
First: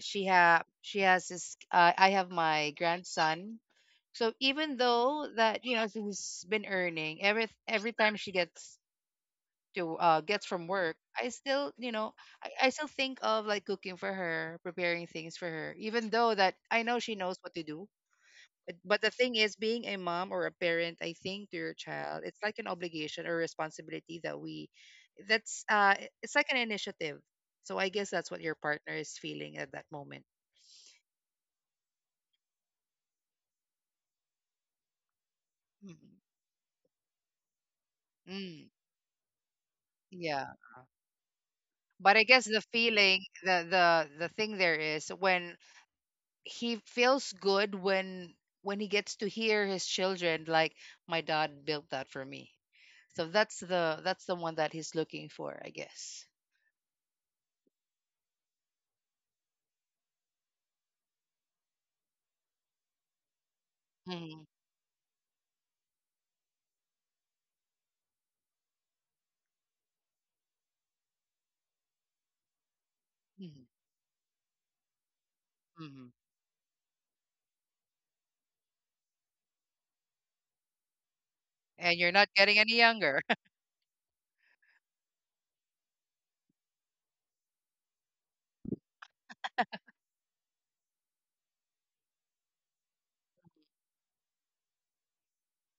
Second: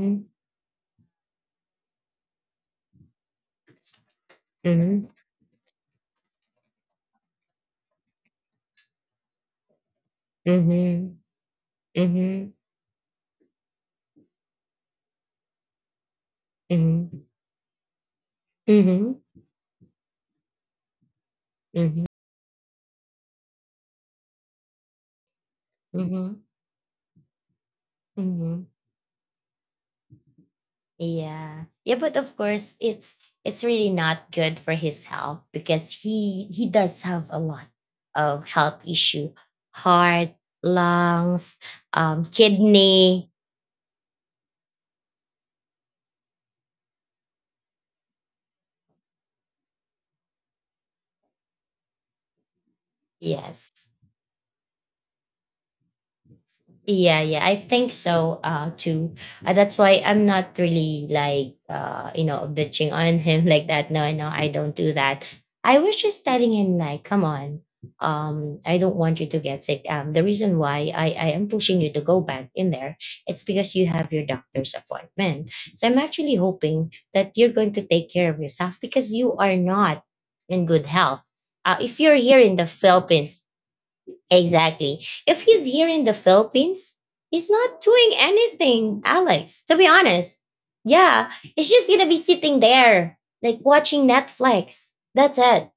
Speaker 2: she ha she has this uh, I have my grandson. So even
Speaker 1: mhm,
Speaker 2: though that you know she's been earning every every time she gets to uh gets from work,
Speaker 1: mhm,
Speaker 2: I still you know I,
Speaker 1: mhm,
Speaker 2: I still think of like cooking for her, preparing things for her, even though that I know she
Speaker 1: mhm,
Speaker 2: knows what to do. But the
Speaker 1: mhm,
Speaker 2: thing is, being a mom or a parent, I think to your
Speaker 1: mhm,
Speaker 2: child, it's like an obligation or responsibility that we, that's uh, i- it's
Speaker 1: mhm,
Speaker 2: like an initiative. So I guess that's what your
Speaker 1: mhm.
Speaker 2: partner is feeling at that moment.
Speaker 1: Yeah. Yeah, but of course it's it's really not good for his health because
Speaker 2: Mhm.
Speaker 1: he he does have a lot of
Speaker 2: Mm,
Speaker 1: health issue. Heart,
Speaker 2: yeah,
Speaker 1: lungs,
Speaker 2: but I
Speaker 1: um,
Speaker 2: guess the feeling,
Speaker 1: kidney.
Speaker 2: the the the thing there is when he feels good when when he gets to hear his children like my dad built that for me. So that's
Speaker 1: Yes.
Speaker 2: the that's the one that he's looking for, I guess.
Speaker 1: Yeah, yeah, I think so uh, too. Uh, that's why I'm not really like uh, you know, bitching on him like that. No, no,
Speaker 2: Mm-hmm.
Speaker 1: I don't do that. I was just telling him, like, come on, um, I don't want you to get sick. Um, the reason why I I am pushing you to go back in there, it's
Speaker 2: Mm-hmm.
Speaker 1: because you have your doctor's appointment. So I'm
Speaker 2: Mm-hmm.
Speaker 1: actually hoping that you're going to take care of yourself because you are not in good health. Uh,
Speaker 2: And
Speaker 1: if
Speaker 2: you're
Speaker 1: you're
Speaker 2: not
Speaker 1: here in
Speaker 2: getting
Speaker 1: the
Speaker 2: any younger.
Speaker 1: Philippines. Exactly. If he's here in the Philippines, he's not doing anything, Alex, to be honest. Yeah, he's just going to be sitting there, like watching Netflix. That's it.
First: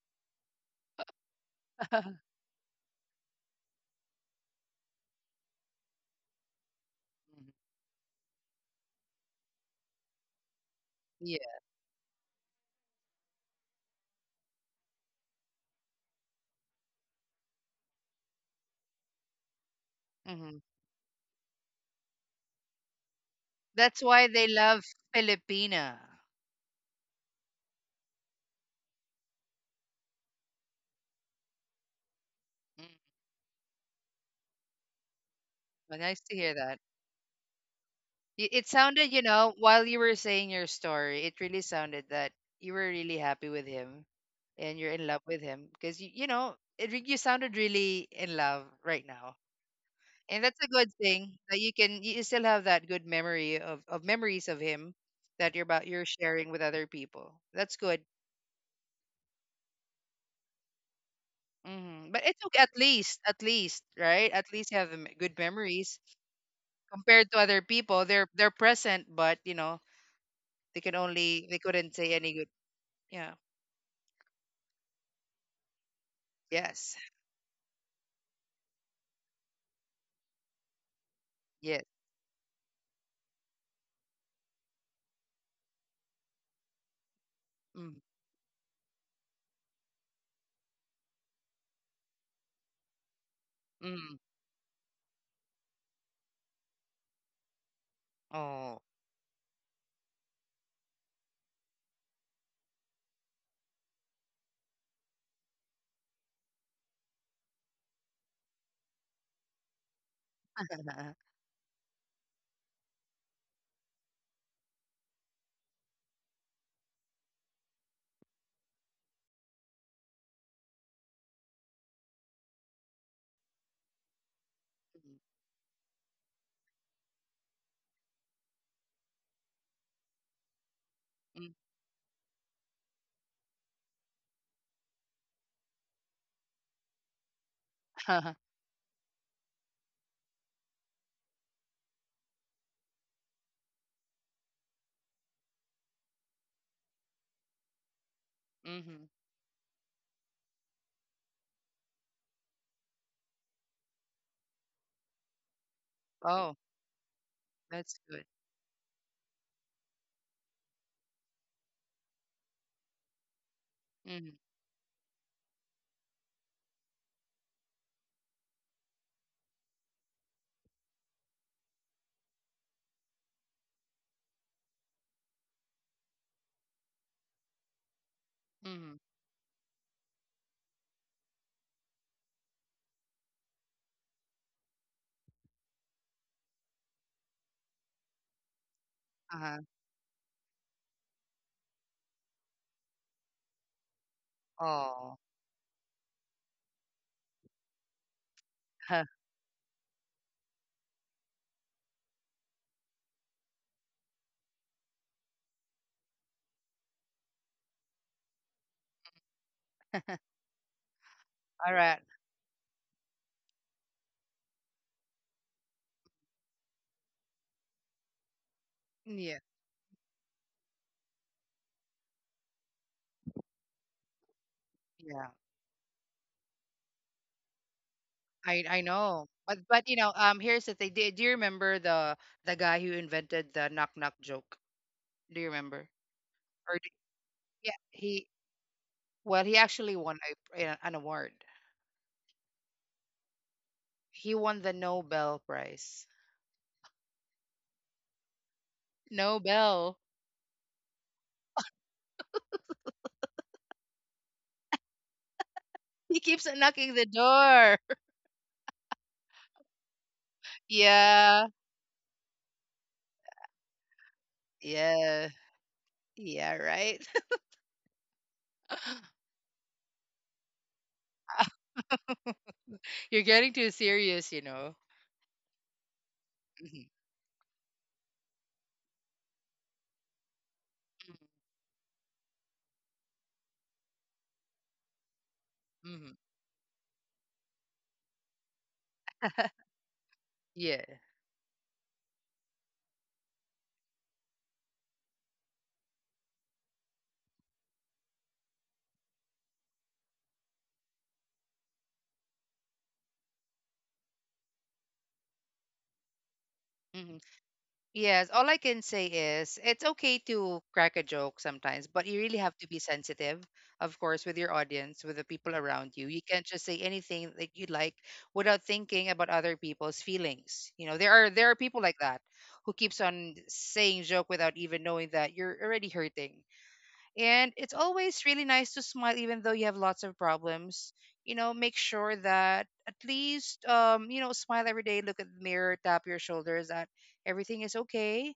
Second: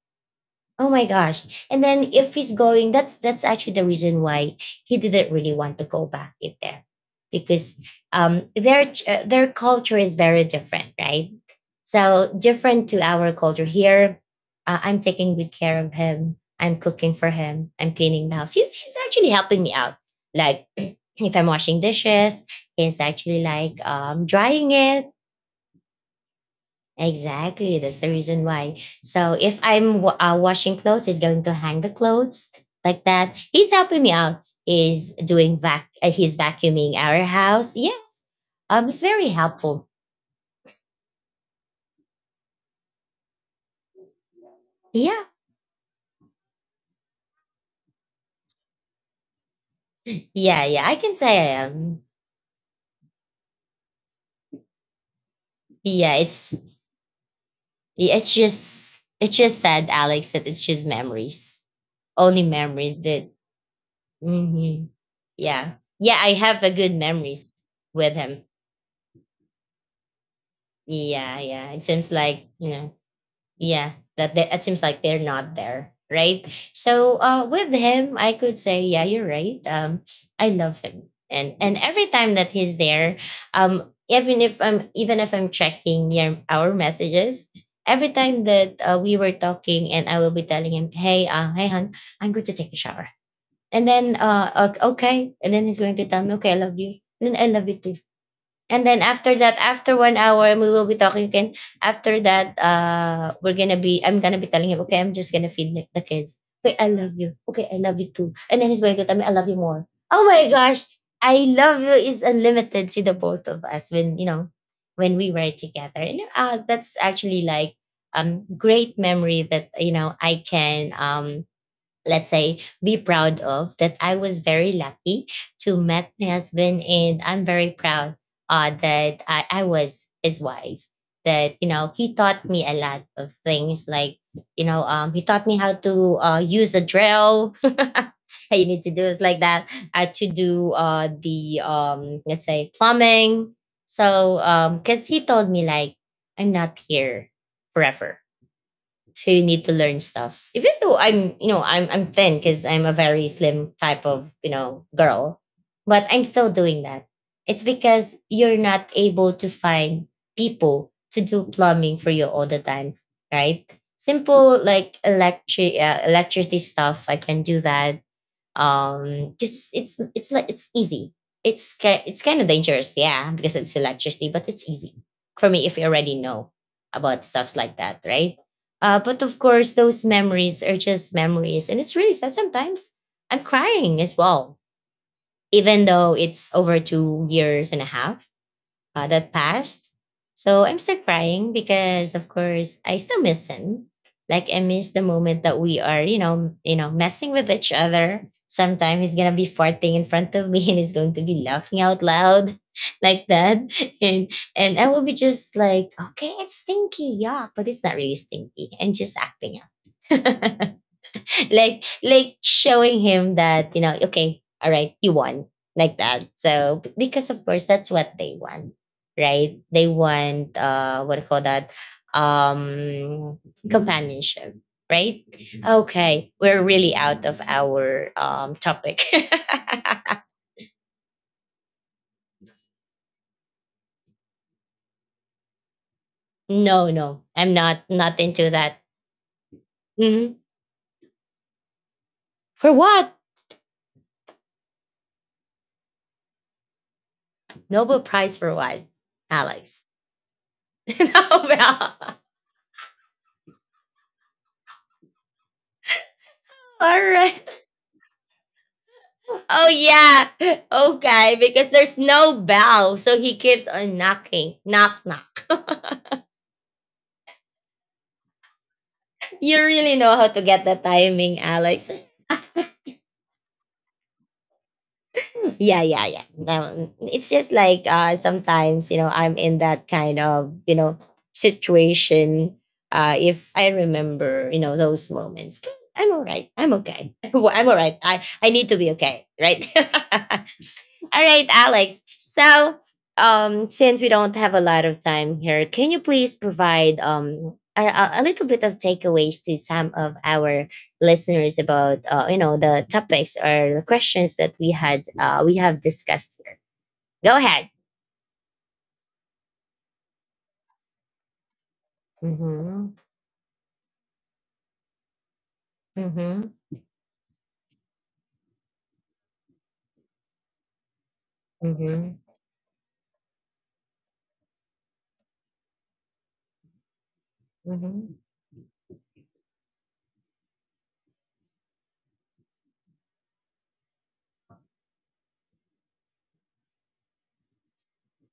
Speaker 1: Oh my gosh. And then if he's going, that's that's actually the reason why he didn't really want to go back in there
Speaker 2: Mhm.
Speaker 1: because um their uh, their culture is very different, right?
Speaker 2: Yeah.
Speaker 1: So different to our culture here. Uh, I'm taking good care of him. I'm cooking for him. I'm cleaning the house. He's he's actually helping me out.
Speaker 2: Hmm.
Speaker 1: Like if I'm washing dishes, he's actually like
Speaker 2: That's
Speaker 1: um
Speaker 2: why they
Speaker 1: drying
Speaker 2: love
Speaker 1: it.
Speaker 2: Filipina.
Speaker 1: Exactly. That's the reason why. So if I'm wa- uh, washing clothes, he's going to hang the clothes
Speaker 2: Mm.
Speaker 1: like that. He's helping me out. He's doing vac.
Speaker 2: Well,
Speaker 1: Uh,
Speaker 2: nice to
Speaker 1: he's
Speaker 2: hear that.
Speaker 1: vacuuming our house. Yes.
Speaker 2: Y- it
Speaker 1: Um, it's
Speaker 2: sounded, you
Speaker 1: very
Speaker 2: know, while
Speaker 1: helpful.
Speaker 2: you were saying your story, it really sounded that you were really happy with him and you're in love
Speaker 1: Yeah.
Speaker 2: with him because you, you know, it, re- you sounded really in love right now. And that's
Speaker 1: Yeah.
Speaker 2: a
Speaker 1: Yeah.
Speaker 2: good
Speaker 1: I can say
Speaker 2: thing that
Speaker 1: I
Speaker 2: you
Speaker 1: am.
Speaker 2: can you still have that good memory of, of memories of him that you're about you're
Speaker 1: Yeah.
Speaker 2: sharing
Speaker 1: It's
Speaker 2: with other people. That's good.
Speaker 1: yeah, it's just it's just sad, Alex, that it's just memories.
Speaker 2: Mhm. But it's
Speaker 1: Only
Speaker 2: okay at
Speaker 1: memories
Speaker 2: least,
Speaker 1: that.
Speaker 2: at least, right? At least you
Speaker 1: Hmm.
Speaker 2: have m- good
Speaker 1: Yeah.
Speaker 2: memories
Speaker 1: Yeah. I have a good
Speaker 2: compared to
Speaker 1: memories
Speaker 2: other people.
Speaker 1: with
Speaker 2: They're
Speaker 1: him.
Speaker 2: they're present, but you know they can
Speaker 1: Yeah.
Speaker 2: only they
Speaker 1: Yeah. It
Speaker 2: couldn't
Speaker 1: seems
Speaker 2: say any
Speaker 1: like,
Speaker 2: good.
Speaker 1: you know,
Speaker 2: Yeah.
Speaker 1: yeah, that that, that seems like they're not there, right?
Speaker 2: Yes.
Speaker 1: So uh with him, I could say yeah, you're right. um I love him, and and
Speaker 2: Yes.
Speaker 1: every time that he's there, um even if I'm, even if i'm checking your, our messages
Speaker 2: Mm.
Speaker 1: every time that uh, we were talking, and I will be telling him, hey uh hey hon, I'm going to take a shower, and then
Speaker 2: Mm.
Speaker 1: uh o- okay, and then he's going to tell me, okay, I love you, and then, I love you too.
Speaker 2: Oh.
Speaker 1: And then after that, after one hour, we will be talking again. After that, uh, we're gonna be, I'm gonna be telling him, okay, I'm just gonna feed the the kids. Okay, I love you. Okay, I love you too. And then he's going to tell me, I love you more. Oh my gosh, I love you is unlimited to the both of us when, you know, when we were together. And uh, that's actually like um great memory that, you know, I can um let's say be proud of, that I was very lucky to met my husband, and I'm very proud uh, that I, I was his wife,
Speaker 2: Mm.
Speaker 1: that, you know, he taught me a lot of things, like, you know, um, he taught me how to uh, use a drill how you need to do is like that uh, to do uh, the um, let's say plumbing. So because he told me like, I'm not here forever.
Speaker 2: Mm-hmm.
Speaker 1: So you need to learn stuffs. Even though I'm, you know, I'm I'm thin because I'm a very slim type of, you know, girl, but I'm still
Speaker 2: Oh,
Speaker 1: doing that. It's
Speaker 2: that's
Speaker 1: because
Speaker 2: good.
Speaker 1: you're not able to find people to do plumbing for you all the time, right?
Speaker 2: Mm.
Speaker 1: Simple like electric uh, electricity stuff, I can do that. Um, just it's it's like it's easy. It's ki- it's kind of dangerous, yeah, because it's electricity, but it's easy for me if you already know about stuffs like that, right?
Speaker 2: Mm.
Speaker 1: Uh, but of course, those memories are just memories, and it's really sad. Sometimes I'm crying as well, even though it's over two years and a half uh, that
Speaker 2: Uh-huh.
Speaker 1: passed. So I'm still crying because, of course, I still miss him. Like I miss the
Speaker 2: Oh.
Speaker 1: moment that we are, you know, you know, messing with each other. Sometimes he's gonna be farting in front of me and he's going to be laughing out loud like that. And and I will be just like, okay, it's stinky, yeah, but it's not really stinky. I'm just acting out.
Speaker 2: All
Speaker 1: like
Speaker 2: right.
Speaker 1: like showing him that, you know, okay, all right, you won, like that. So because of course that's what they want,
Speaker 2: Yeah.
Speaker 1: right? They want uh what do you call that, um companionship, right?
Speaker 2: Yeah.
Speaker 1: Okay, we're really out of our um
Speaker 2: I I
Speaker 1: topic.
Speaker 2: know. But but you know, um, here's the thing. Do, do you remember the the guy who invented the knock knock joke? Do you remember? Or
Speaker 1: No,
Speaker 2: d-
Speaker 1: no, I'm
Speaker 2: yeah,
Speaker 1: not not
Speaker 2: he
Speaker 1: into that.
Speaker 2: well, he actually won
Speaker 1: Mhm.
Speaker 2: a, a- an award.
Speaker 1: For what?
Speaker 2: He won the Nobel Prize.
Speaker 1: Nobel prize for what? Alex.
Speaker 2: Nobel.
Speaker 1: No, well,
Speaker 2: He keeps on knocking
Speaker 1: all
Speaker 2: the
Speaker 1: right.
Speaker 2: door.
Speaker 1: Oh yeah. Okay,
Speaker 2: Yeah.
Speaker 1: because there's no bell, so he keeps on knocking. Knock
Speaker 2: Yeah.
Speaker 1: knock.
Speaker 2: Yeah, right?
Speaker 1: You really know how to get the timing, Alex.
Speaker 2: You're getting too serious, you know.
Speaker 1: Yeah, yeah, yeah.
Speaker 2: Hmm.
Speaker 1: Um, it's just like uh sometimes, you know, I'm in that kind of, you know, situation. Uh if I remember, you know, those moments. But
Speaker 2: Hmm.
Speaker 1: I'm all right. I'm okay. I'm all right. I, I need to be okay, right?
Speaker 2: Yeah.
Speaker 1: All right, Alex. So, um, since we don't have a lot of time here, can you please provide um a, a a little bit of takeaways to some of our listeners about uh, you know, the topics or the questions that we had uh, we have discussed here?
Speaker 2: Mhm.
Speaker 1: Go ahead.
Speaker 2: Yes, all I can say is it's okay to crack a joke sometimes, but you really have to be
Speaker 1: Mm-hmm.
Speaker 2: sensitive, of course, with your audience, with the people around you. You can't
Speaker 1: Mm-hmm.
Speaker 2: just say anything that you like without thinking about other people's feelings. You know, there are there are people like that
Speaker 1: Mm-hmm.
Speaker 2: who keeps on saying joke without even knowing that you're already hurting. And it's
Speaker 1: Mm-hmm.
Speaker 2: always really nice to smile even though you have lots of problems. You know, make sure that at least um, you know, smile every day, look at the mirror, tap your shoulders that everything is okay.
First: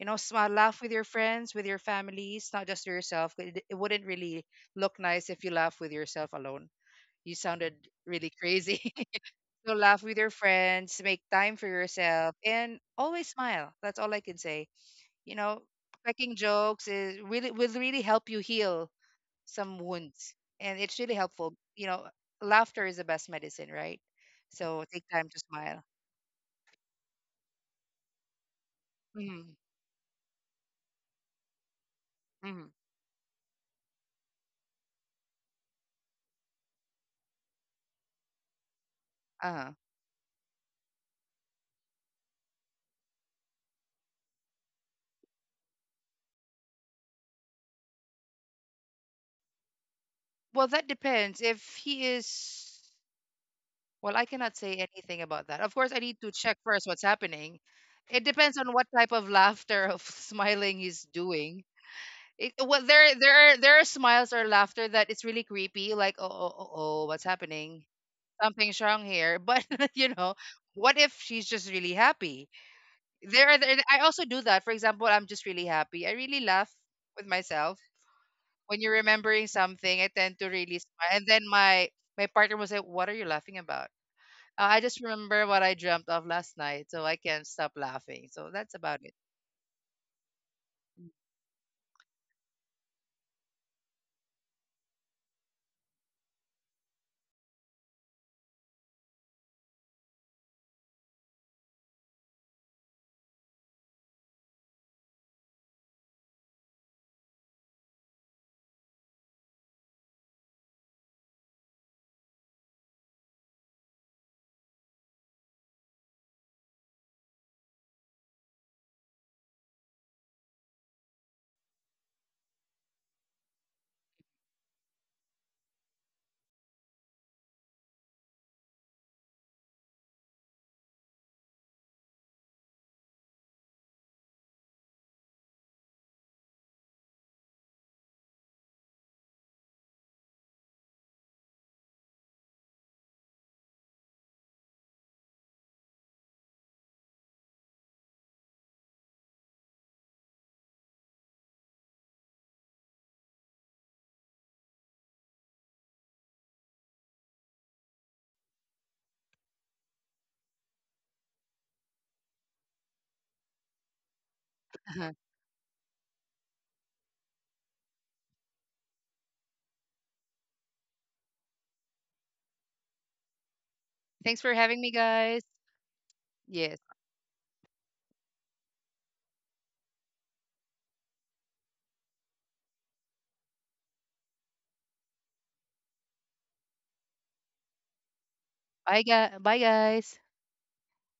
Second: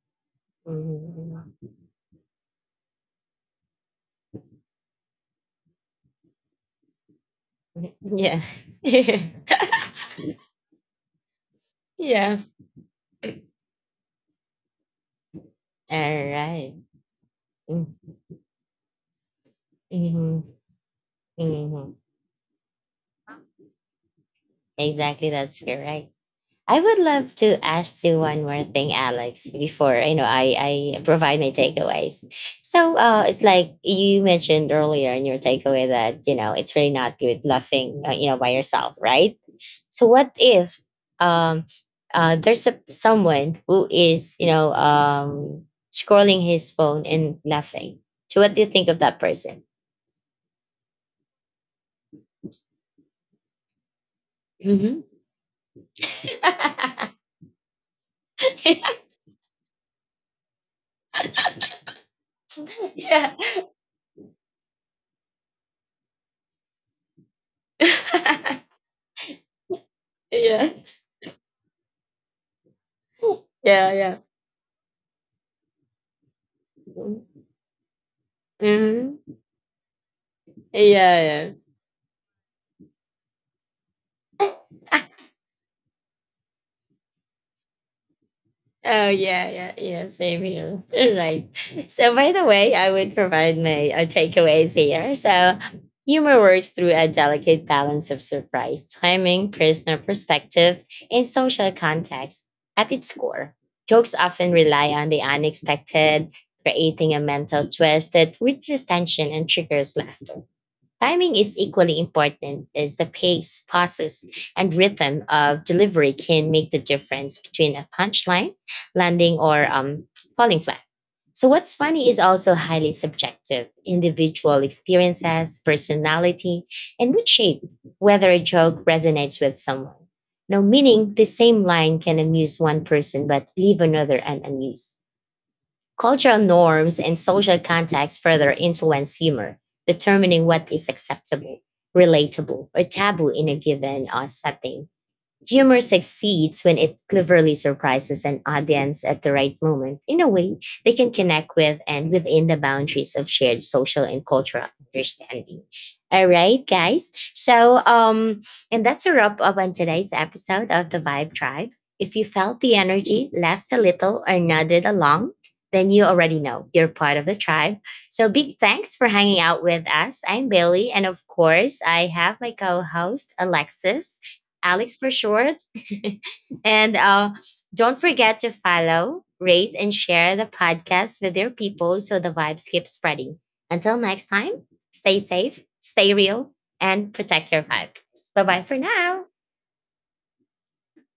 Speaker 2: You know, smile, laugh with your friends,
Speaker 1: Mm-hmm.
Speaker 2: with your families, not just to yourself. It, it wouldn't really look nice if you laugh with yourself alone. You sounded really
Speaker 1: Yeah.
Speaker 2: crazy. So laugh with your friends, make time for yourself,
Speaker 1: Yeah.
Speaker 2: and always smile. That's all I can say. You know,
Speaker 1: All
Speaker 2: cracking
Speaker 1: right.
Speaker 2: jokes is really will really help you heal some wounds,
Speaker 1: Mm-hmm.
Speaker 2: and it's really helpful, you
Speaker 1: Mm-hmm.
Speaker 2: know, laughter is the best medicine, right? So take time
Speaker 1: Exactly.
Speaker 2: to
Speaker 1: That's
Speaker 2: smile.
Speaker 1: correct. I would love to ask you one more thing, Alex,
Speaker 2: Hmm.
Speaker 1: before, you know, I, I provide my takeaways.
Speaker 2: Hmm.
Speaker 1: So uh, it's like you mentioned earlier in your takeaway that, you know, it's really not good laughing uh, you know, by yourself, right?
Speaker 2: Uh-huh.
Speaker 1: So what if um, uh, there's a, someone who is, you know, um, scrolling his phone and laughing? So what do you think of that person?
Speaker 2: Well, that depends if he is, well, I cannot say
Speaker 1: Hmm.
Speaker 2: anything about that. Of course, I need to check first what's
Speaker 1: Yeah.
Speaker 2: happening. It depends on what type of laughter of smiling he's doing. It, well, there,
Speaker 1: Yeah.
Speaker 2: there, are, there are smiles or laughter that it's really creepy. Like, oh, oh, oh, oh, what's happening? Something's wrong here. But you know,
Speaker 1: Yeah.
Speaker 2: what if she's just really happy? There are the,
Speaker 1: Yeah.
Speaker 2: I
Speaker 1: Yeah.
Speaker 2: also do that. For example, I'm just really happy. I really laugh with myself when you're
Speaker 1: Hmm.
Speaker 2: remembering something. I tend to really
Speaker 1: Yeah,
Speaker 2: smile, and then
Speaker 1: yeah.
Speaker 2: my my partner will say, "What are you laughing about?" Uh, I just remember what I dreamt of last night, so I can't stop laughing. So that's about
Speaker 1: Oh,
Speaker 2: it.
Speaker 1: yeah, yeah, yeah. Same here. Right. So, by the way, I would provide my uh, takeaways here. So, humor works through a delicate balance of surprise, timing, personal perspective, and social context. At its core, jokes often rely on the unexpected, creating a mental twist that reduces tension and triggers laughter. Timing is equally important as the pace, pauses, and rhythm of delivery can make the difference between a punchline landing, or um, falling flat. So, what's funny is also highly subjective. Individual experiences, personality, and mood shape whether a joke resonates with someone. Now, meaning the same line can amuse one person but leave another un- unamused. Cultural norms and social context further influence humor, determining what is acceptable, relatable, or taboo in a given uh, setting. Humor succeeds when it cleverly surprises an audience at the right moment in a way they can connect with and within the boundaries of shared social and cultural understanding. All right, guys. So, um, and that's a wrap up on today's episode of the Vibe Tribe. If you felt the energy, laughed a little, or nodded along, then you already know you're part of the tribe. So, big thanks for hanging out with us. I'm Bailey, and of course, I have my co host, Alexis.
Speaker 2: Thanks for having me,
Speaker 1: Alex for
Speaker 2: guys.
Speaker 1: short.
Speaker 2: Yes.
Speaker 1: And uh, don't forget to follow, rate, and share the podcast with your people so the vibes keep spreading. Until next time, stay safe, stay real, and protect your vibes. Bye bye for
Speaker 2: Bye,
Speaker 1: now.
Speaker 2: guys. Bye, guys.